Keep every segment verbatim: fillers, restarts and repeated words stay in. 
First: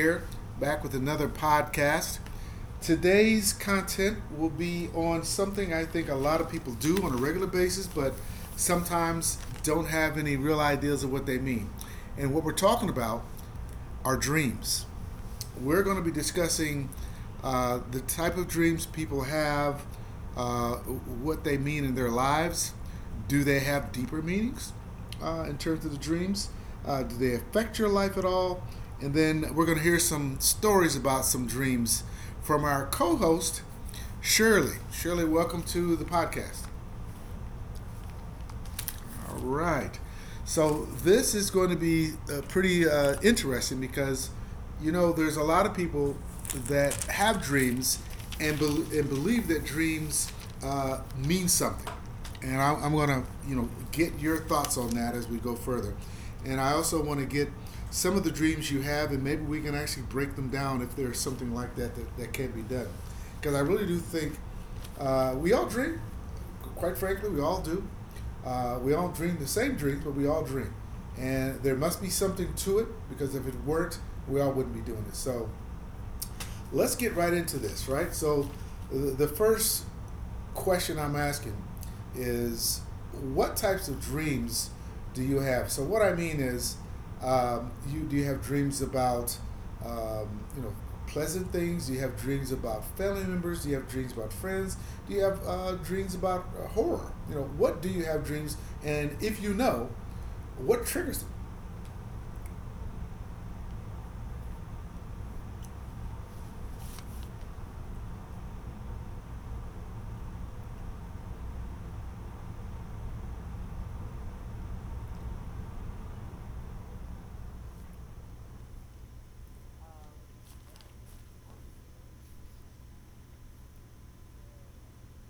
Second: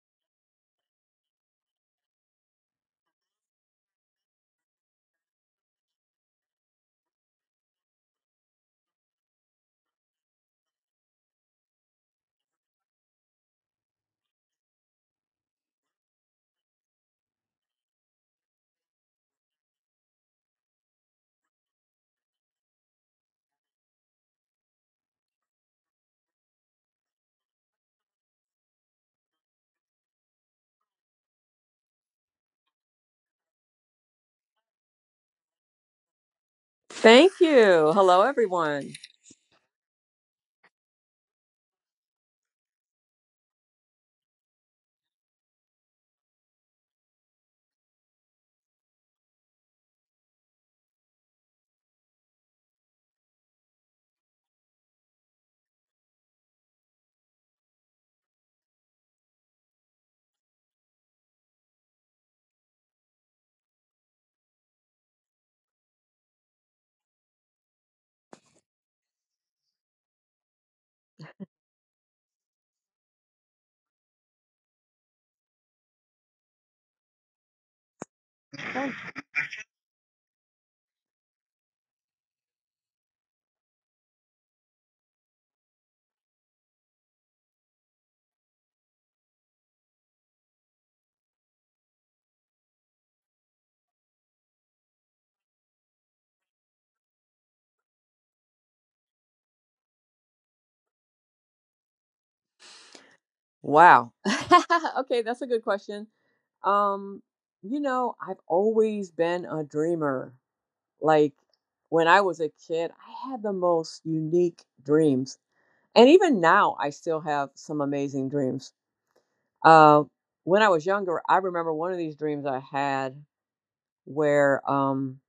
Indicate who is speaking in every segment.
Speaker 1: here, back with another podcast. Today's content will be on something I think a lot of people do on a regular basis, but sometimes don't have any real ideas of what they mean. And what we're talking about are dreams we're going to be discussing uh, the type of dreams people have, uh, what they mean in their lives. Do they have deeper meanings uh, in terms of the dreams? Uh, do they affect your life at all? And then we're going to hear some stories about some dreams from our co host, Shirley. Shirley, welcome to the podcast.
Speaker 2: Thank you. Hello, everyone.
Speaker 1: All right. So this is going to be uh, pretty uh, interesting because, you know, there's a lot of people that have dreams and, bel and believe that dreams uh, mean something. And I- I'm going to, you know, get your thoughts on that as we go further. And I also want to get some of the dreams you have, and maybe we can actually break them down if there's something like that that, that can be done. Because I really do think uh, we all dream, quite frankly, we all do. Uh, we all dream the same dreams, but we all dream. And there must be something to it because if it weren't, we all wouldn't be doing it. So let's get right into this, right? So,
Speaker 2: Hi.
Speaker 1: the first question I'm asking is, what types of dreams do you have? So, what I mean is, um, you do you have dreams about um, you know pleasant things? Do you have dreams about family members? Do you have dreams about friends? Do you have uh, dreams about uh, horror? You know, what do you have dreams? And if you know, what triggers
Speaker 2: Wow. Okay, that's a good question. Um, you know, I've always been a dreamer. Like when I was a kid, I had the most unique dreams. And even now, I still have some amazing dreams. Uh, when I was younger, I remember one of these dreams I had where um,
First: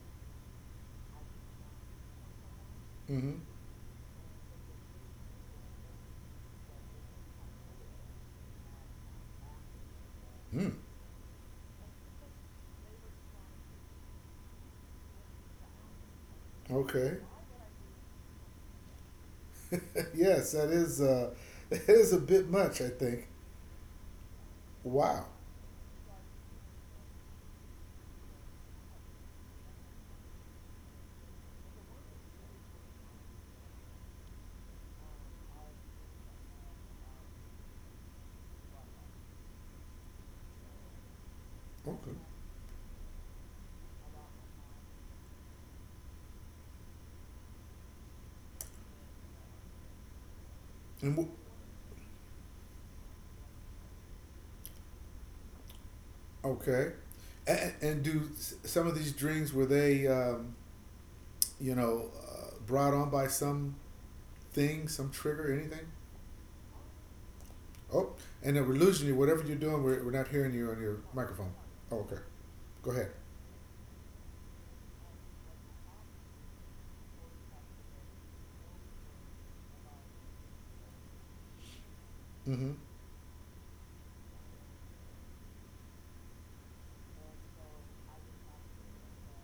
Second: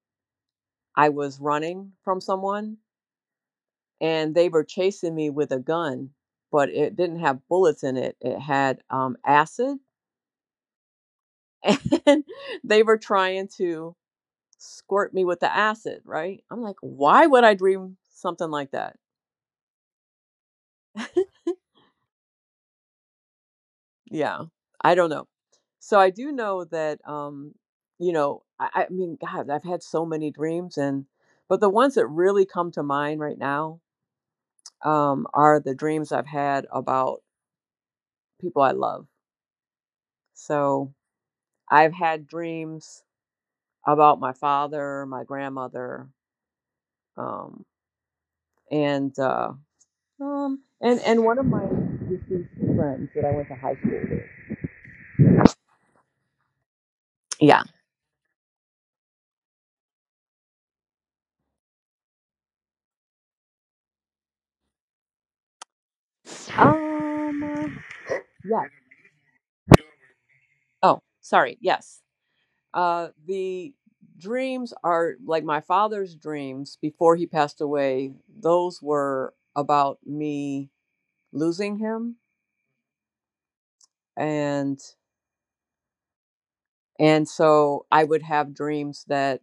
Speaker 2: I was running from someone
Speaker 1: them?
Speaker 2: and they were chasing me with a gun, but it didn't have bullets in it. It had um, acid,
Speaker 1: Mm-hmm. Mm.
Speaker 2: and they were trying to squirt me with the acid, right? I'm like,
Speaker 1: Okay.
Speaker 2: why would I dream something like that?
Speaker 1: Yes, that is uh, that is a bit much, I think.
Speaker 2: Yeah, I don't
Speaker 1: Wow.
Speaker 2: know. So I do know that, um, you know, I, I mean, God, I've had so many dreams, and but the ones that really come to mind right now um, are the dreams I've had about people I love. So I've
Speaker 1: Okay.
Speaker 2: had dreams about my father, my grandmother, um, and uh, um, and
Speaker 1: And w-
Speaker 2: and one of my deceased friends that I went to high school with.
Speaker 1: okay.
Speaker 2: Yeah.
Speaker 1: And, and do s- some of these dreams, were they, um, you know, uh, brought on by some thing, some trigger, anything?
Speaker 2: Um.
Speaker 1: Oh, and then
Speaker 2: Yes.
Speaker 1: we're losing you. Whatever you're doing, we're, we're not hearing you on your
Speaker 2: Oh,
Speaker 1: microphone.
Speaker 2: sorry.
Speaker 1: Oh,
Speaker 2: Yes.
Speaker 1: okay. Go ahead.
Speaker 2: Uh, the dreams are like my father's dreams before he passed away. Those were about me losing him,
Speaker 1: Mm-hmm.
Speaker 2: and and so I would have dreams that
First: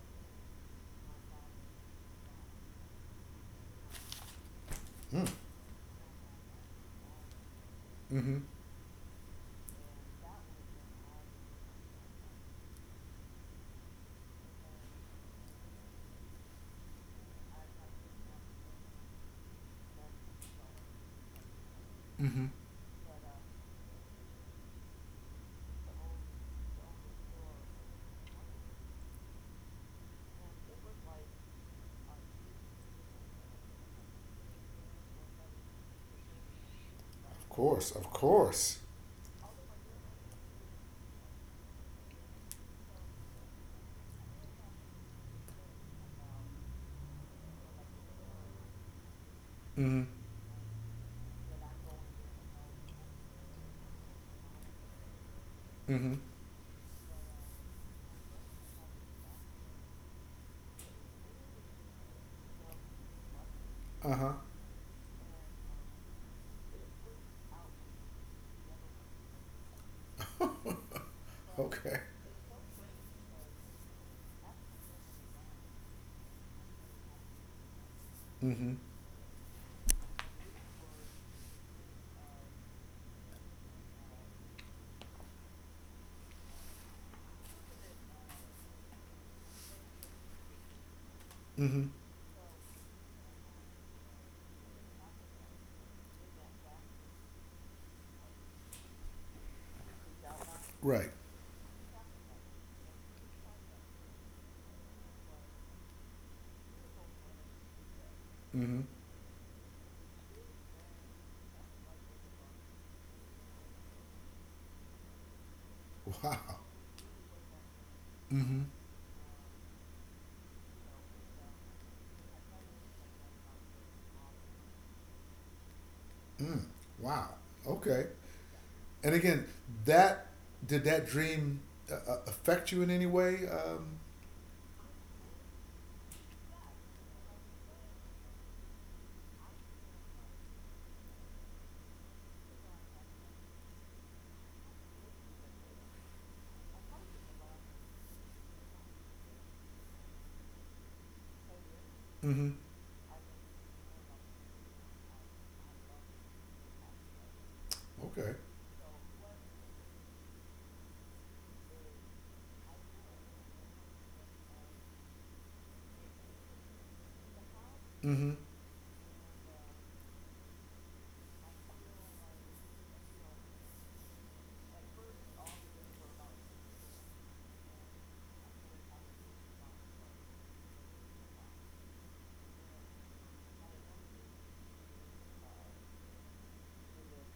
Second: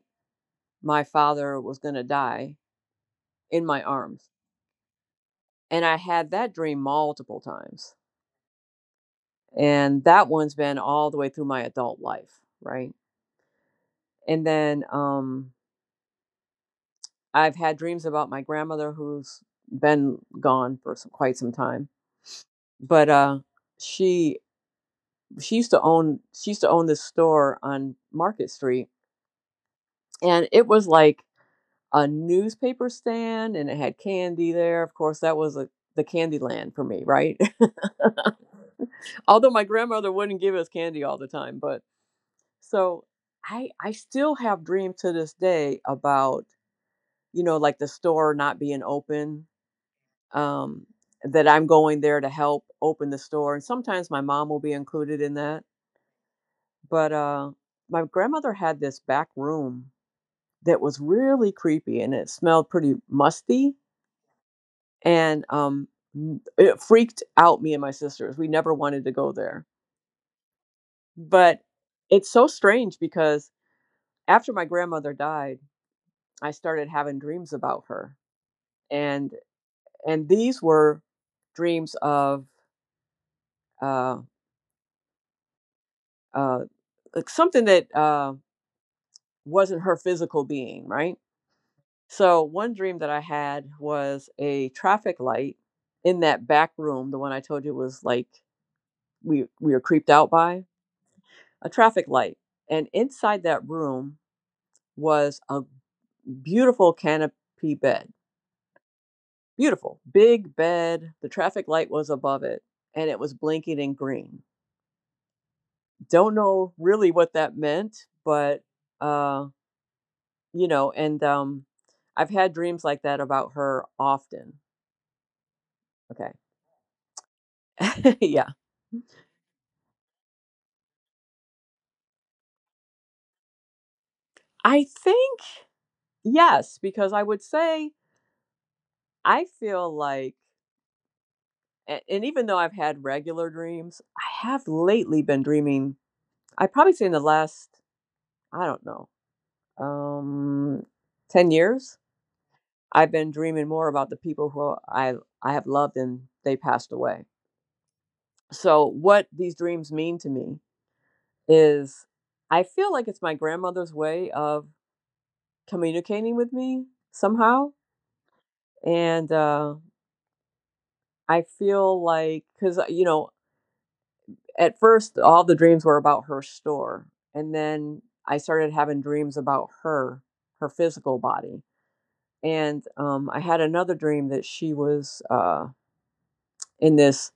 Speaker 2: my father was going to die in my arms.
Speaker 1: Mm.
Speaker 2: And I had that dream multiple times.
Speaker 1: Mm-hmm.
Speaker 2: And that one's been all the way through my adult life, right? And then um, I've had dreams about my grandmother who's been gone for some, quite some time.
Speaker 1: Mm-hmm.
Speaker 2: But uh, she she used to own she used to own this store on Market Street and it was like a newspaper stand and it had candy there. Of course, that was a, the candy land for me, right?
Speaker 1: Of course. Of course.
Speaker 2: Although my grandmother wouldn't give us candy all the time, but so I I still have dreams to this day about, you know, like the store not being open.
Speaker 1: Mm-hmm.
Speaker 2: Um that I'm going there to help open the store and sometimes my mom will be included in that.
Speaker 1: Mm-hmm.
Speaker 2: But uh my grandmother had this back room that was really creepy and it smelled pretty musty
Speaker 1: Uh-huh.
Speaker 2: and um, it freaked out me and my sisters. We never wanted to go there. But
Speaker 1: Okay.
Speaker 2: it's so strange because after my grandmother died, I started having dreams about her,
Speaker 1: Mm-hmm.
Speaker 2: and and these were dreams of uh, uh, like something that uh, wasn't her physical being, right?
Speaker 1: Mm-hmm.
Speaker 2: So one dream that I had was a traffic light in that back room, the one I told you was like we we were creeped out by
Speaker 1: Right.
Speaker 2: a traffic light. And inside that room was a beautiful canopy bed.
Speaker 1: Mm-hmm.
Speaker 2: Beautiful, big bed. The traffic light was above it and it was blinking in green. Don't
Speaker 1: Wow.
Speaker 2: know really what that meant,
Speaker 1: Mm-hmm.
Speaker 2: but, uh, you know, and um, I've had dreams like that about her often. Okay.
Speaker 1: Mm. Wow. Okay.
Speaker 2: Yeah.
Speaker 1: And again, that, did that dream uh, uh, affect you in any way? Um,
Speaker 2: I think yes, because I would say I feel like, and even though I've had regular dreams, I have lately been dreaming I probably say in the last, I don't know, um, ten years,
Speaker 1: mm-hmm.
Speaker 2: I've been dreaming more about the people who I, I have loved and they passed away.
Speaker 1: Okay.
Speaker 2: So, what these dreams mean to me is I feel like it's my grandmother's way of communicating with me somehow.
Speaker 1: Mm-hmm.
Speaker 2: And uh, I feel like, because, you know, at first all the dreams were about her store. And then I started having dreams about her, her physical body and um, I had another dream that she was uh, in this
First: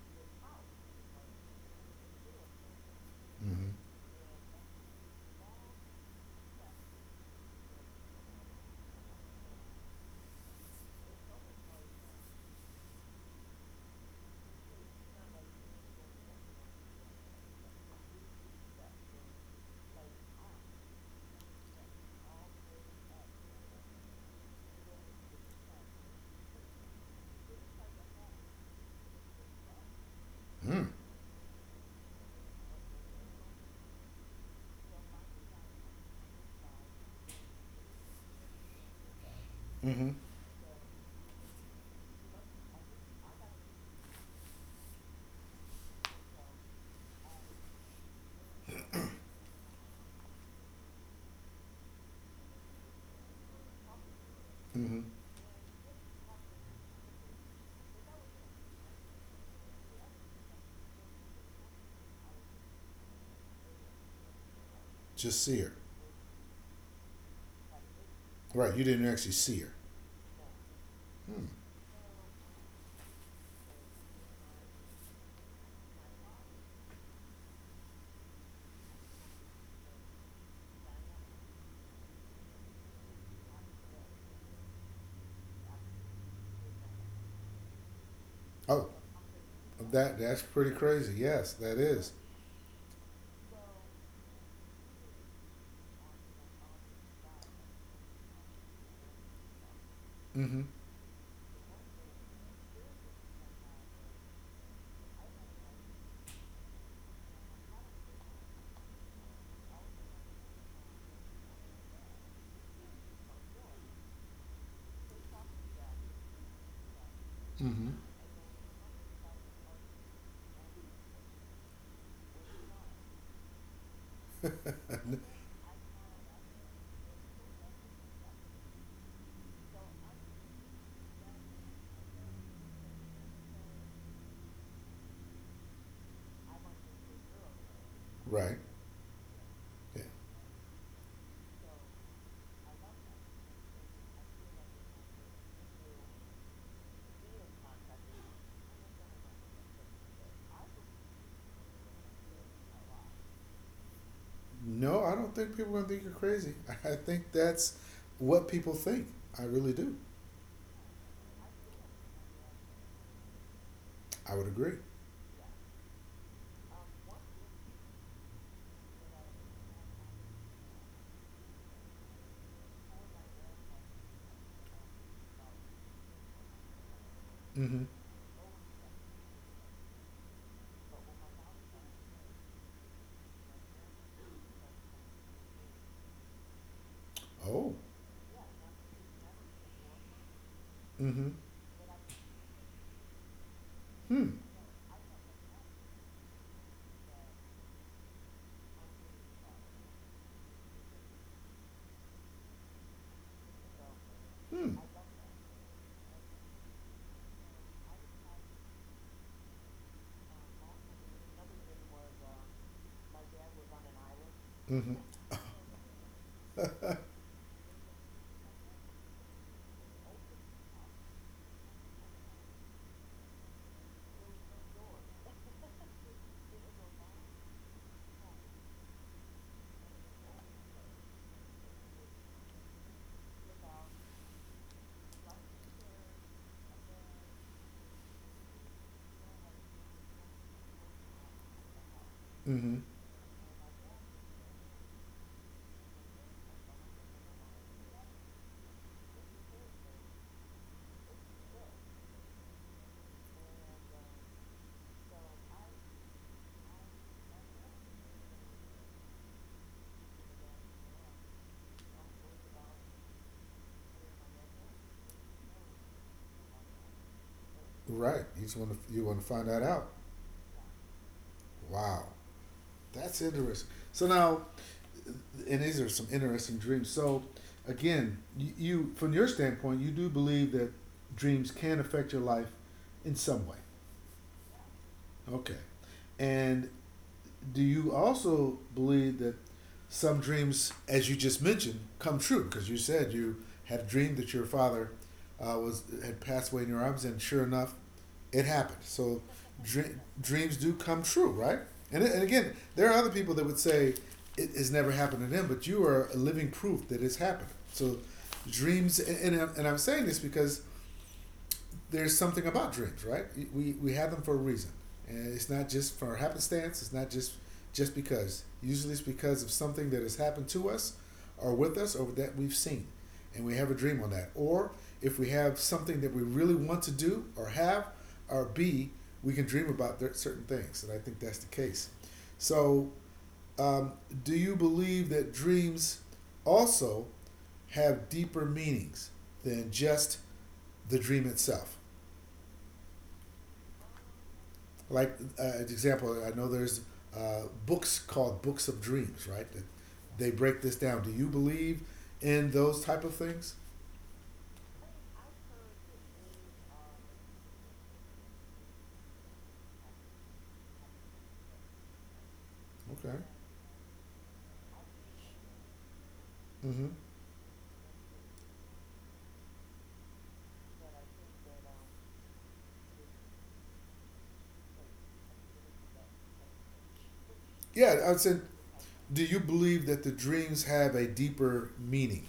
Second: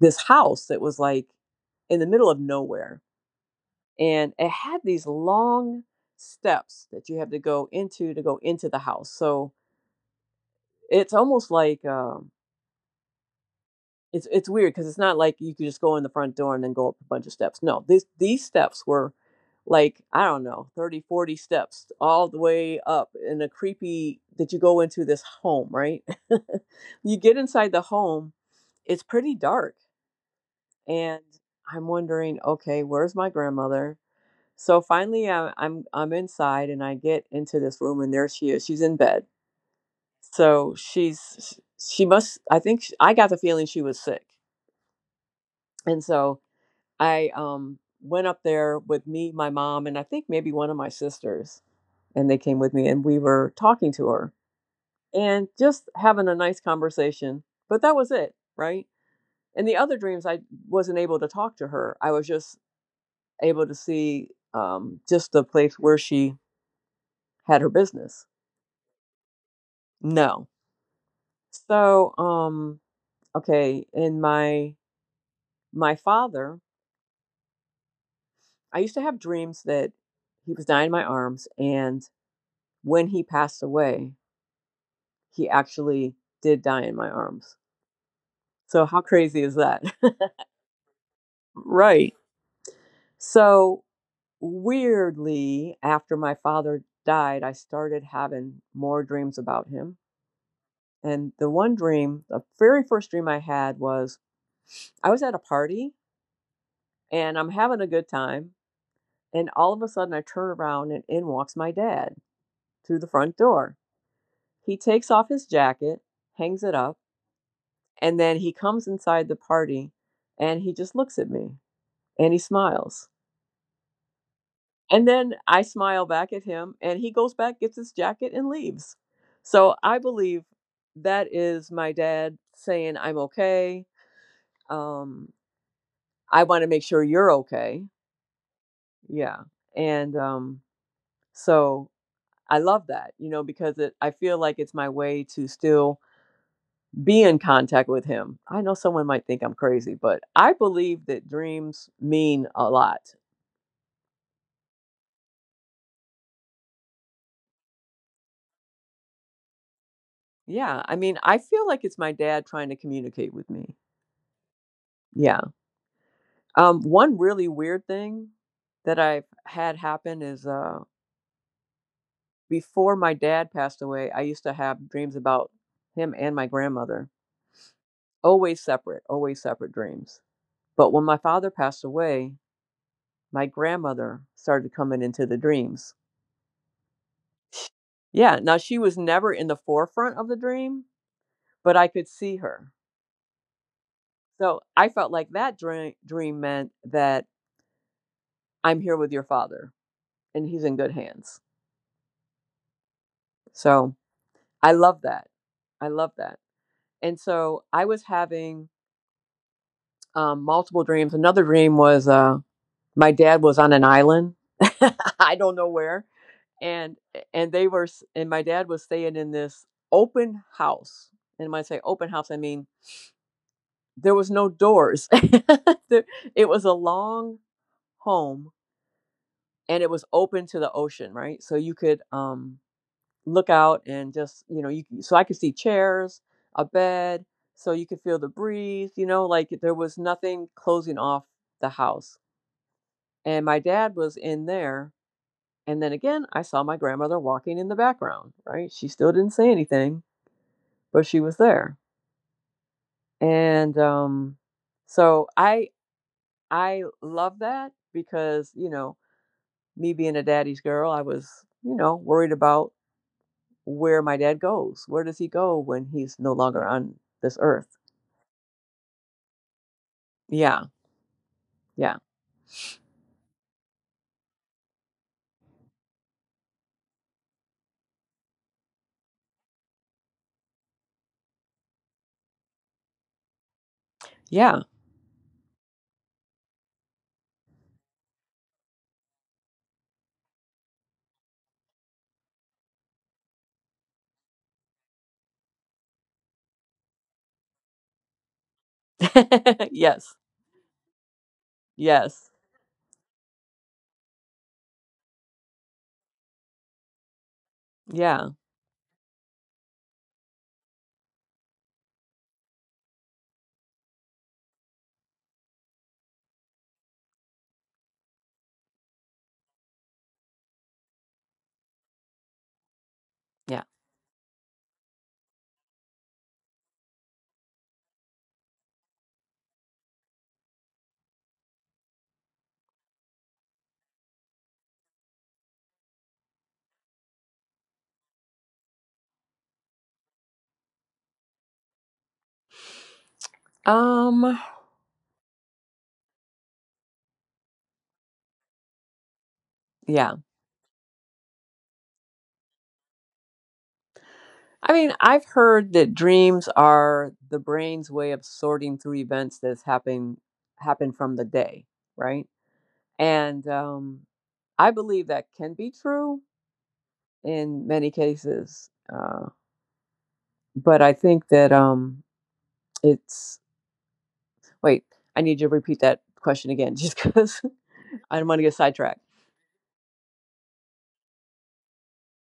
Speaker 2: this house that was like in the middle of nowhere,
Speaker 1: Mm-hmm.
Speaker 2: and it had these long steps that you have to go into to go into the house. So it's almost like uh, it's it's weird because it's not like you could just go in the front door and then go up a bunch of steps. No, these these steps were like I don't know thirty forty steps all the way up in a creepy that you go into this home, right? You get inside the home, it's pretty dark
Speaker 1: Mm.
Speaker 2: and I'm wondering, okay, where's my grandmother? So finally I I'm I'm inside and I get into this room and there she is. She's in bed.
Speaker 1: Mm-hmm.
Speaker 2: So she's she must I think she, I got the feeling she was sick. And so I um went up there with me, my mom, and I think maybe one of my sisters, and they came with me and we were talking to her
Speaker 1: Mm-hmm.
Speaker 2: and just having a nice conversation. But that was it, right? And the other dreams I wasn't able to talk to her. I was just able to see um just
Speaker 1: Just
Speaker 2: the
Speaker 1: see her.
Speaker 2: place where she had her business.
Speaker 1: Right. You didn't actually see her.
Speaker 2: No.
Speaker 1: Hmm.
Speaker 2: So, um okay, in my my father, I used to have dreams that he was dying in my arms and when he passed away, he actually did die in my arms.
Speaker 1: Oh,
Speaker 2: So, how crazy is that?
Speaker 1: that that's pretty crazy. Yes, that is.
Speaker 2: Right. So, weirdly, after my father died, I started having more dreams about him.
Speaker 1: Mm-hmm.
Speaker 2: And the one dream, the very first dream I had was I was at a party and I'm having a good time. And all of a sudden, I turn around and in walks my dad through the front door. He takes off his jacket, hangs it up,
Speaker 1: Mm-hmm.
Speaker 2: and then he comes inside the party and he just looks at me. And he smiles. And then I smile back at him, and he goes back, gets his jacket, and leaves. So I believe that is my dad saying, I'm okay. Um, I want to make sure you're okay.
Speaker 1: Right.
Speaker 2: Yeah.
Speaker 1: Yeah.
Speaker 2: And um, so I love that, you know, because it, I feel like it's my way to still be in contact with him. I know someone might think I'm crazy, but I believe that dreams mean a lot.
Speaker 1: No, I don't think people are going to think you're crazy. I think that's what people think. I really do.
Speaker 2: Yeah. I mean, I feel like it's my dad trying to communicate with me.
Speaker 1: I would agree.
Speaker 2: Yeah. Um, one really weird thing that I've had happen is uh, before my dad passed away, I used to have dreams about him and my grandmother,
Speaker 1: Mm-hmm.
Speaker 2: always separate, always separate dreams. But when my father passed away, my grandmother started coming into the dreams.
Speaker 1: Oh.
Speaker 2: Yeah. Now she was never in the forefront of the dream,
Speaker 1: Mm-hmm.
Speaker 2: but I could see her.
Speaker 1: Hmm.
Speaker 2: So I felt like that dream dream meant that I'm here with your father and he's in good hands. So I
Speaker 1: Hmm.
Speaker 2: love that. I love that. And so I was having um, multiple dreams. Another dream was uh, my dad was on an island.
Speaker 1: Mm-hmm.
Speaker 2: I don't know where. And and they were and my dad was staying in this open house. And when I say open house, I mean there was no doors. It was a long home and it was open to the ocean, right? So you could um look out and just you know you so I could see chairs, a bed, so you could feel the breeze. You know, like there was nothing closing off the house.
Speaker 1: Mm-hmm.
Speaker 2: And my dad was in there, and then again I saw my grandmother walking in the background. Right, she still didn't say anything, but she was there. And um, so I I love that because you know me being a daddy's girl, I was you know worried about where my dad goes. Where does he go when he's no longer on this earth?
Speaker 1: Right. You just want to you want to find that out.
Speaker 2: Yeah. Yeah.
Speaker 1: Wow, that's interesting. So now, and these are some interesting dreams. So, again, you, you from your standpoint, you do believe that dreams can affect your life in some way.
Speaker 2: Yeah.
Speaker 1: Okay, and do you also believe that some dreams, as you just mentioned, come true? Because you said you have dreamed that your father uh, was had passed away in your arms, and sure enough, it happened. So dream,
Speaker 2: Yes.
Speaker 1: dreams do come true, right? And, and
Speaker 2: Yes.
Speaker 1: again, there are other people that would say it has never happened to them, but you are a living proof that it's happened. So
Speaker 2: Yeah.
Speaker 1: dreams, and, and I'm- and I'm saying this because there's something about dreams, right? We we have them for a reason, and it's not just for happenstance. It's not just just because. Usually, it's because of something that has happened to us, or with us, or that we've seen, and we
Speaker 2: Yeah.
Speaker 1: have a dream on that. Or if we have something that we really want to do, or have, or be, we can dream about certain things, and I think that's the case. So, um, do you believe that dreams also have deeper meanings than just the dream itself?
Speaker 2: Um,
Speaker 1: Like uh, an example, I know there's uh, books called books of dreams, right? That
Speaker 2: yeah.
Speaker 1: they break this down. Do you believe in those type of things?
Speaker 2: I mean, I've heard that dreams are the brain's way of sorting through events that's happening happen from the day, right?
Speaker 1: Okay.
Speaker 2: And um I believe that can be true
Speaker 1: Hmm.
Speaker 2: in many cases. Uh, but I think that um it's wait, I need you to repeat that question again just because
Speaker 1: Yeah, I
Speaker 2: I
Speaker 1: would
Speaker 2: don't want to
Speaker 1: say.
Speaker 2: get sidetracked.
Speaker 1: Do you believe that the dreams have a deeper meaning?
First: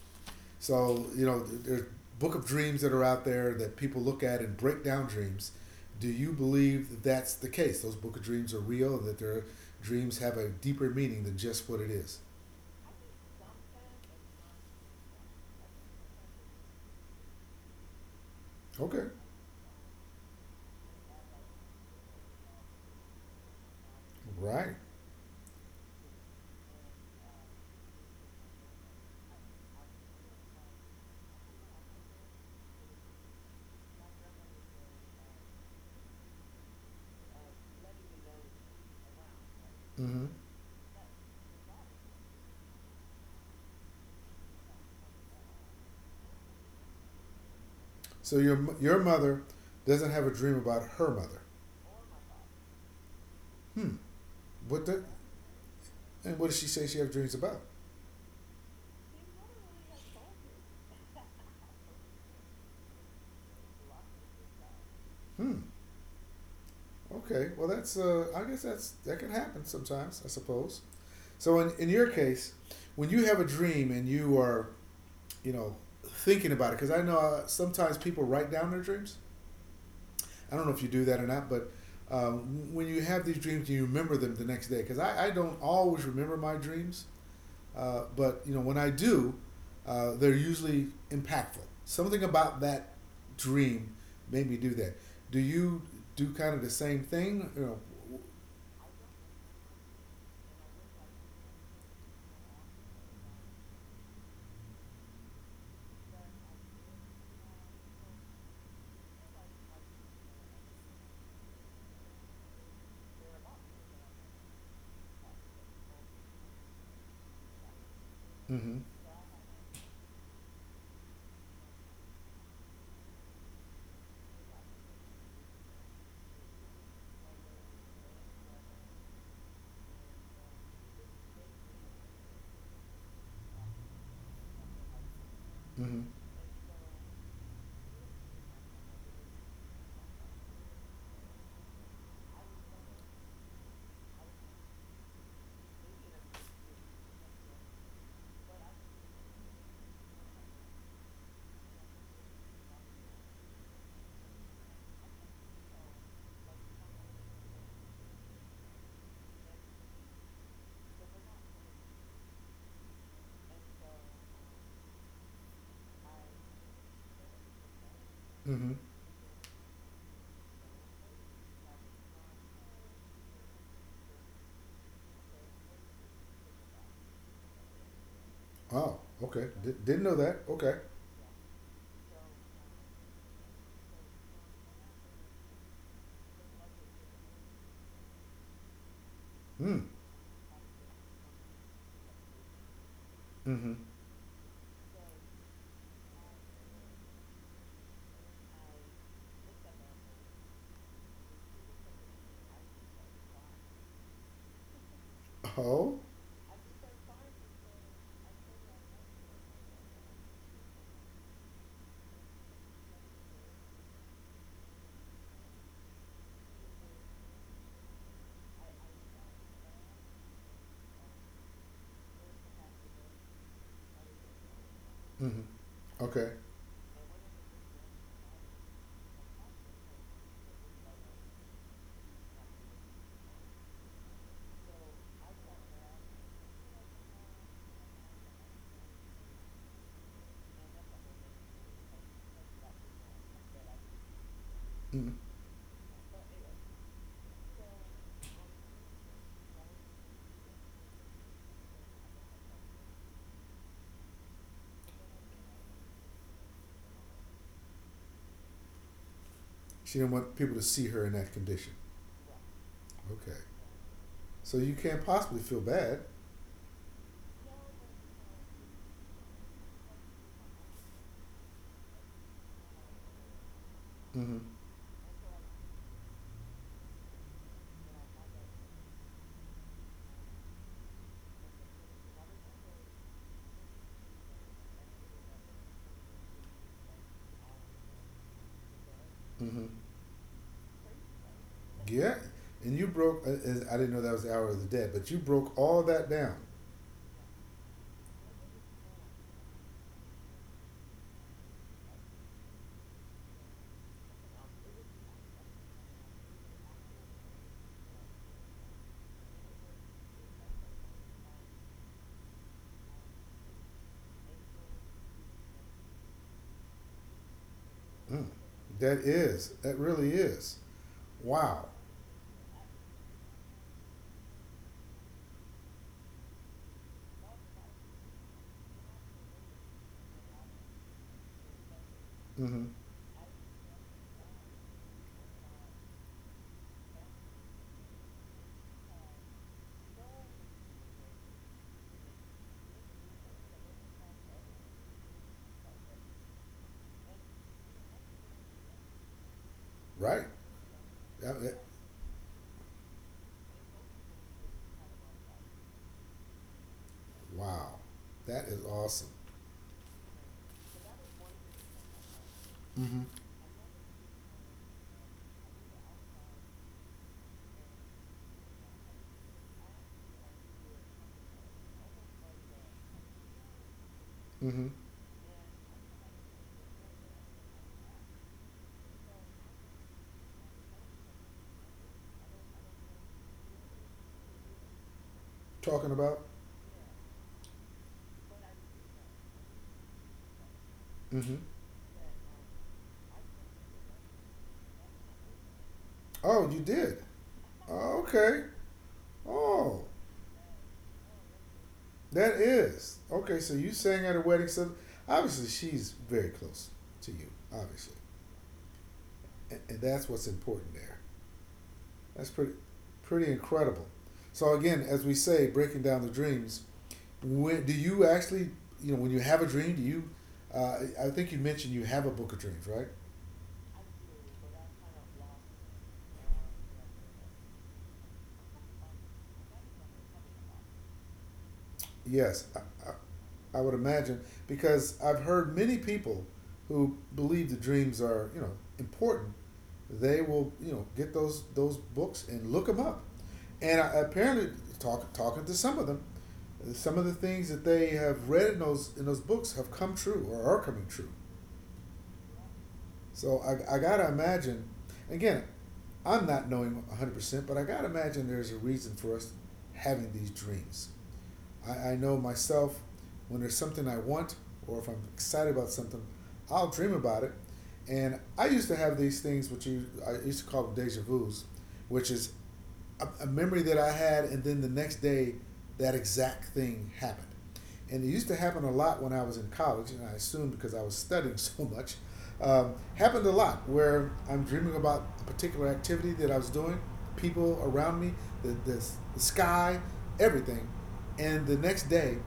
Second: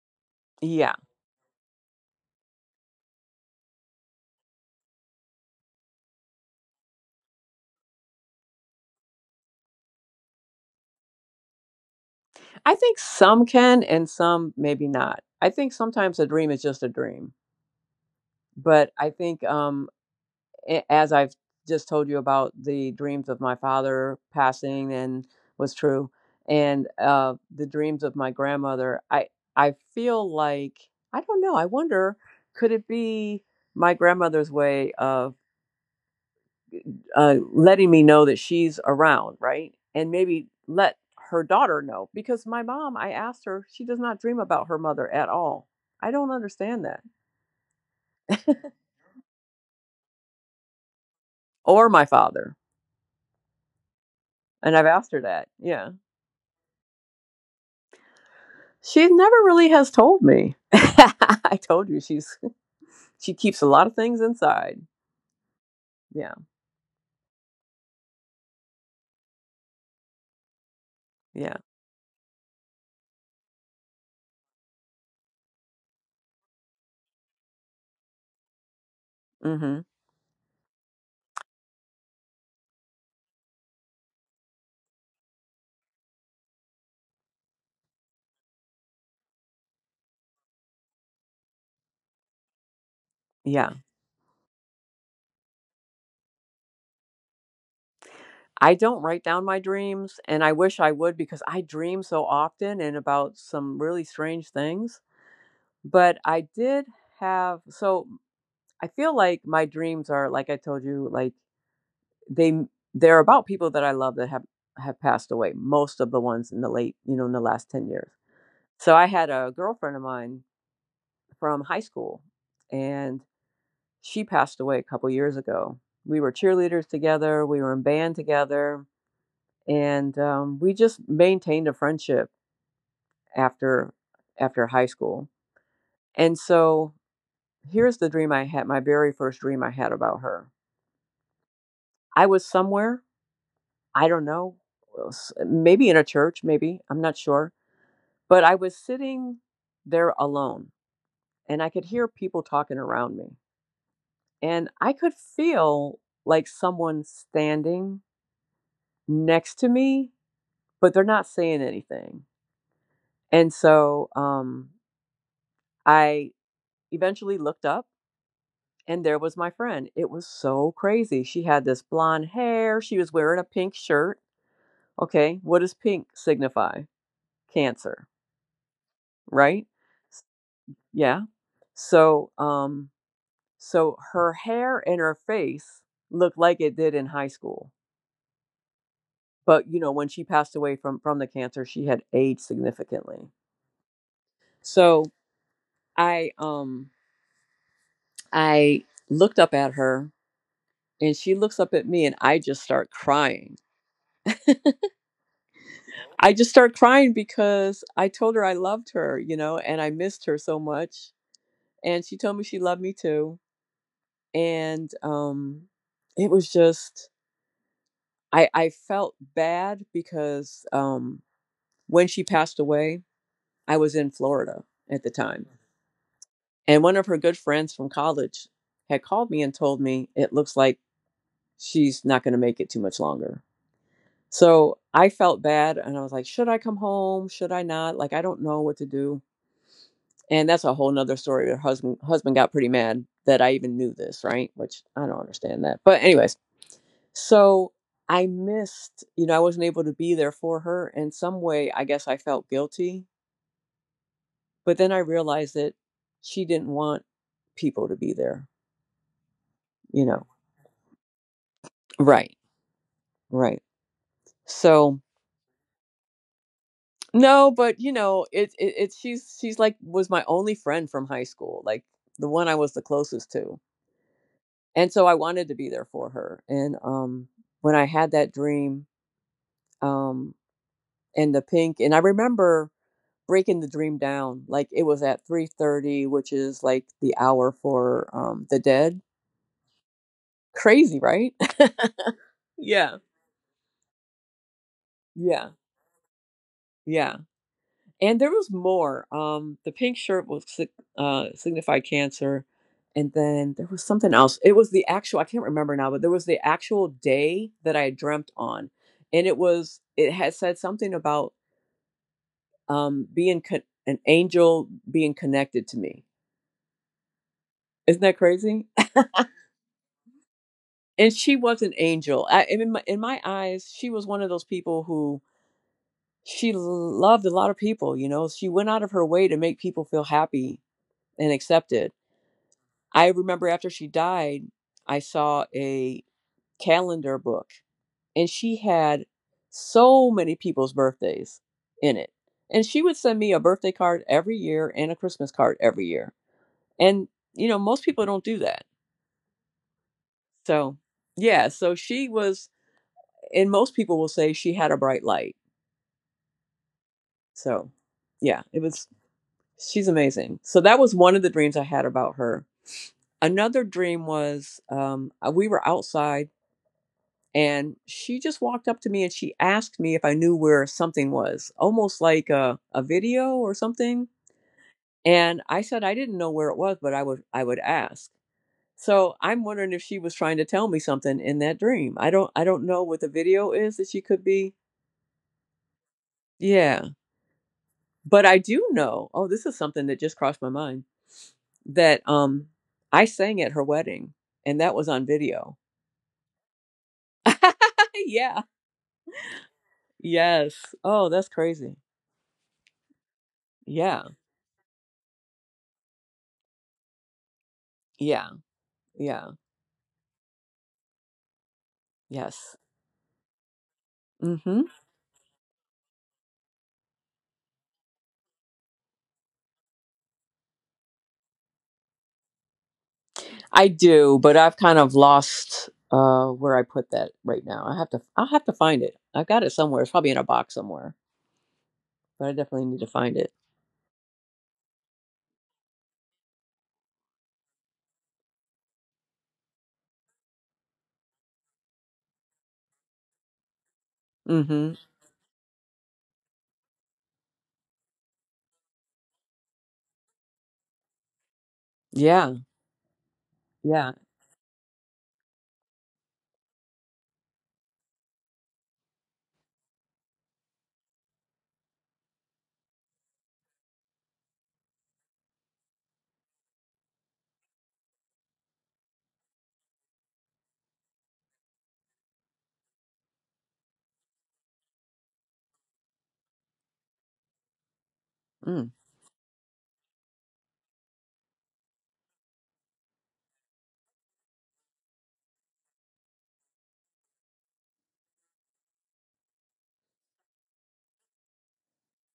Speaker 2: Yeah.
Speaker 1: So you know, there's book of dreams that are out there that people look at and break down dreams. Do you believe that that's the case? Those book of dreams are real, and that their dreams have a deeper meaning than just what it is.
Speaker 2: I think some can and some maybe not. I think sometimes a dream is just a dream. But
Speaker 1: Okay.
Speaker 2: I think, um, a- as I've just told you about the dreams of my father
Speaker 1: Right.
Speaker 2: passing and was true, and uh, the dreams of my grandmother, I, I feel like, I don't know, I wonder could it be my grandmother's way of uh, letting me know that she's around, right? And
Speaker 1: Hmm.
Speaker 2: maybe let her daughter know because my mom, I asked her, she does not dream about her mother at all. I don't understand that.
Speaker 1: So your your mother doesn't have a dream about her mother.
Speaker 2: Or my father.
Speaker 1: Hmm.
Speaker 2: And
Speaker 1: What
Speaker 2: I've
Speaker 1: the,
Speaker 2: asked her that. Yeah.
Speaker 1: and what does she say she have dreams about?
Speaker 2: She never really has told me. I told you she's she keeps a lot of things inside.
Speaker 1: Hmm.
Speaker 2: Yeah.
Speaker 1: Okay. Well, that's uh, I guess that's that can happen sometimes, I suppose.
Speaker 2: Yeah.
Speaker 1: So in in your case, when you have a dream and you are you know thinking about it, because I know uh, sometimes people write down their dreams.
Speaker 2: Mhm.
Speaker 1: I don't know if you do that or not, but um, when you have these dreams, you remember them the next day. Because I, I don't always remember my dreams. Uh, but you know, when I do, uh, they're usually impactful. Something about that
Speaker 2: Yeah.
Speaker 1: dream made me do that. Do you do kind of the same thing? You know,
Speaker 2: I don't write down my dreams and I wish I would because I dream so often and about some really strange things. But I did have so I feel like my dreams are like I told you like they they're about people that I love that have have passed away, most of the ones in the late, you know, in the last ten years.
Speaker 1: mm-hmm,
Speaker 2: So I had a girlfriend of mine from high school, and she passed away a couple years ago. We were cheerleaders together, we were in band together, and um, we just maintained a friendship after after high school.
Speaker 1: mm-hmm,
Speaker 2: And so Here's the dream I had, my very first dream I had about her. I was somewhere, I don't know, maybe in a church, maybe, I'm not sure, but I was sitting there alone, and I could hear people talking around me. And I could feel like someone standing next to me, but they're not saying anything. And so um, I eventually looked up,
Speaker 1: mm-hmm.
Speaker 2: and there was my friend. It was so crazy. She had this blonde hair, she was wearing a pink shirt. Okay, what does pink signify? Cancer,
Speaker 1: Oh, okay.
Speaker 2: right?
Speaker 1: D- didn't know that. Okay.
Speaker 2: Yeah. So, um, so her hair and her face looked like it did in high school, but you
Speaker 1: Mm.
Speaker 2: know, when she passed away from from the cancer, she had aged significantly.
Speaker 1: Mm-hmm.
Speaker 2: So I, um, I looked up at her, and she looks up at me, and I just start crying.
Speaker 1: Oh.
Speaker 2: I just start crying because I told her I loved her, you know, and I missed her so much. And she told me she loved me too, and um it was just, i i felt bad because um when she passed away, I was in Florida at the time.
Speaker 1: Mm-hmm. Okay.
Speaker 2: And one of her good friends from college had called me and told me it looks like she's not going to make it too much longer. So I felt bad, and I was like, should I come home, should I not, like I don't know what to do. And that's a whole nother story. Her husband husband got pretty mad that I even knew this, right, which
Speaker 1: Mm.
Speaker 2: I don't understand that, but anyways. So I missed, you know, I wasn't able to be there for her. And some way, I guess I felt guilty. But then I realized that she didn't want people to be there,
Speaker 1: She
Speaker 2: you
Speaker 1: didn't
Speaker 2: know.
Speaker 1: want people to see her in that condition.
Speaker 2: Right,
Speaker 1: Okay.
Speaker 2: right.
Speaker 1: So you can't
Speaker 2: So
Speaker 1: possibly feel bad.
Speaker 2: no, but you know, it, it it she's she's like was my only friend from high school, like the one I was the closest to.
Speaker 1: Mm-hmm.
Speaker 2: And so I wanted to be there for her. And um when I had that dream, um and the pink, and I remember breaking the dream down, like it was at three thirty, which is like the hour for um the dead.
Speaker 1: Mm-hmm.
Speaker 2: Crazy, right?
Speaker 1: Yeah, and you
Speaker 2: Yeah,
Speaker 1: broke, uh, uh, I didn't know that was the hour of the dead, but you
Speaker 2: yeah,
Speaker 1: broke all that down.
Speaker 2: yeah. And there was more. Um the pink shirt was, uh signified cancer. And then there was something else. It was the actual, I can't remember now, but there was the actual day that I dreamt on, and it was, it had said something about um being con- an angel being connected to me. Isn't that
Speaker 1: Mm.
Speaker 2: crazy?
Speaker 1: That is. That really is.
Speaker 2: And she
Speaker 1: Wow.
Speaker 2: was an angel. I, in my in my eyes, she was one of those people who, she loved a lot of people. You know, she went out of her way to make people feel happy and accepted.
Speaker 1: Hmm.
Speaker 2: I remember after she died, I saw a calendar book, and she had so many people's birthdays in it. And she would send me a birthday card every year and a Christmas card every year. And you know, most people don't do that.
Speaker 1: Right.
Speaker 2: So
Speaker 1: That-
Speaker 2: yeah,
Speaker 1: that-
Speaker 2: so she was, and most people will say she had a bright light.
Speaker 1: wow.
Speaker 2: So,
Speaker 1: That
Speaker 2: yeah,
Speaker 1: is
Speaker 2: it was,
Speaker 1: awesome.
Speaker 2: she's amazing. So that was one of the dreams I had about her.
Speaker 1: Hmm.
Speaker 2: Another dream was, um, uh, we were outside, and she just walked up to me and she asked me if I knew where something was, almost like a, a video or something.
Speaker 1: Hmm.
Speaker 2: And I said I didn't know where it was, but I would I would ask. So I'm wondering if she was trying to tell me something in that dream. I don't I don't know what the video is that she could be.
Speaker 1: Talking about.
Speaker 2: Yeah. But I do know, oh, this is something that just crossed my mind,
Speaker 1: Hmm.
Speaker 2: that um I sang at her wedding, and that was on video.
Speaker 1: Oh, you did. Oh, okay.
Speaker 2: Yeah.
Speaker 1: Oh,
Speaker 2: Yes. Oh, that's crazy.
Speaker 1: that is okay. So you sang
Speaker 2: Yeah.
Speaker 1: at a wedding. So obviously she's very close to you. Obviously,
Speaker 2: Yeah. Yeah.
Speaker 1: and, and that's what's important there. That's pretty,
Speaker 2: Yes.
Speaker 1: pretty incredible. So
Speaker 2: Mhm.
Speaker 1: again, as we say, breaking down the dreams. When do you actually, you know, when you have a dream, do you? Uh, I think you mentioned you have a book of dreams, right?
Speaker 2: I do, but I've kind of lost uh where I put that right now. I have to, I'll have to find it. I've got it somewhere. It's probably in a box somewhere, but I
Speaker 1: Yes,
Speaker 2: definitely need
Speaker 1: I,
Speaker 2: to find it.
Speaker 1: I, I would imagine because I've heard many people who believe the dreams are you know important. They will you know get those those books and look them up, and I, apparently
Speaker 2: Mhm.
Speaker 1: talk, talking to some of them, some of the things that they have read in those in those books have come true or are coming true.
Speaker 2: Yeah.
Speaker 1: So I, I
Speaker 2: Yeah.
Speaker 1: gotta imagine, again, I'm not knowing one hundred percent, but I gotta imagine there's a reason for us having these dreams. I, I know myself, when there's something I want or if I'm excited about something, I'll dream about it. And I used to have these things, which you I used to call them deja vu's, which is a, a memory that I had, and then the next day, that exact thing happened, and it used to happen a
Speaker 2: Mm.
Speaker 1: lot when I was in college, and I assume because I was studying so much, um, happened a lot where I'm dreaming about a particular activity that I was doing, people around me, the, the, the sky, everything, and the next day,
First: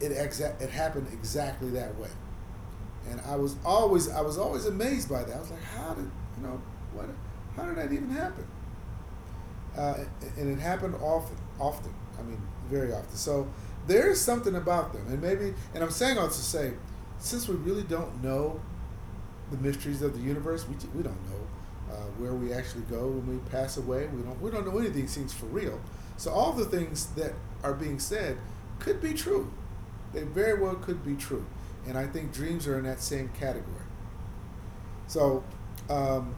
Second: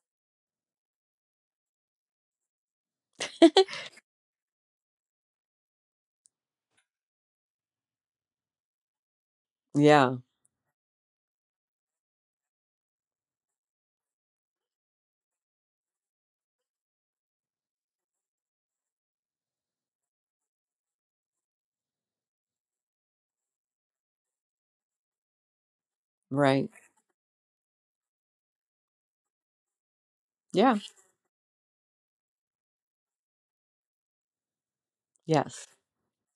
Speaker 1: it exa- it happened exactly that way, and I was always I was always amazed by that. I was like, how did you know what? How did that even happen? uh,
Speaker 2: Yeah.
Speaker 1: and it happened often, often. I mean, very often. So there is something about them, and maybe, and I'm saying all this to say, since we really don't know the mysteries of the universe, we, we don't know uh, where we actually go when we pass away. We don't we don't know anything seems for real. So all the
Speaker 2: Right.
Speaker 1: things that are being said could be true. They very well
Speaker 2: Yeah.
Speaker 1: could be true, and I think dreams are in that same category. So
Speaker 2: Yes.
Speaker 1: um,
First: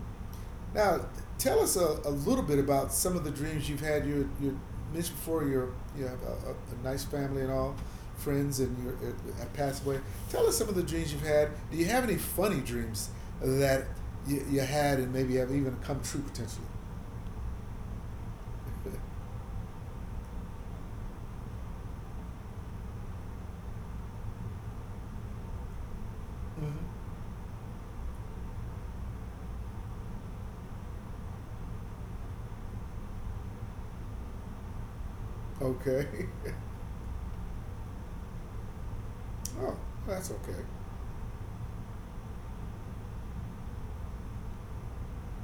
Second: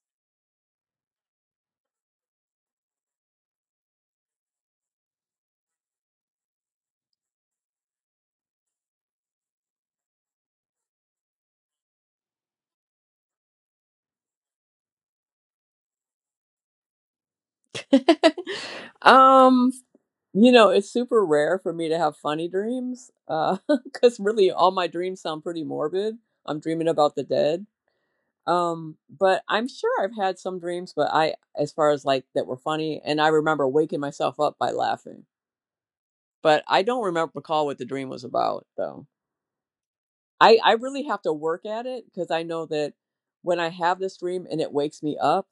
Speaker 1: now, tell us a, a little bit about some of the dreams you've had. You you mentioned before you're, you have a, a, nice family and all, friends, and you have passed away. Tell us some of the dreams you've had. Do you have any funny dreams that you, you had and maybe have even come true potentially?
Speaker 2: um You know, it's super rare for me to have funny dreams, uh, because really all my dreams sound pretty morbid. I'm
Speaker 1: Hmm.
Speaker 2: dreaming about the dead. Um, but I'm sure I've had some dreams, but I as far as, like, that were funny, and I remember waking myself up by laughing.
Speaker 1: Okay.
Speaker 2: But I don't remember recall what the dream was about, though.
Speaker 1: Oh, that's
Speaker 2: I
Speaker 1: okay.
Speaker 2: I really have to work at it, because I know that when I have this dream and it wakes me up,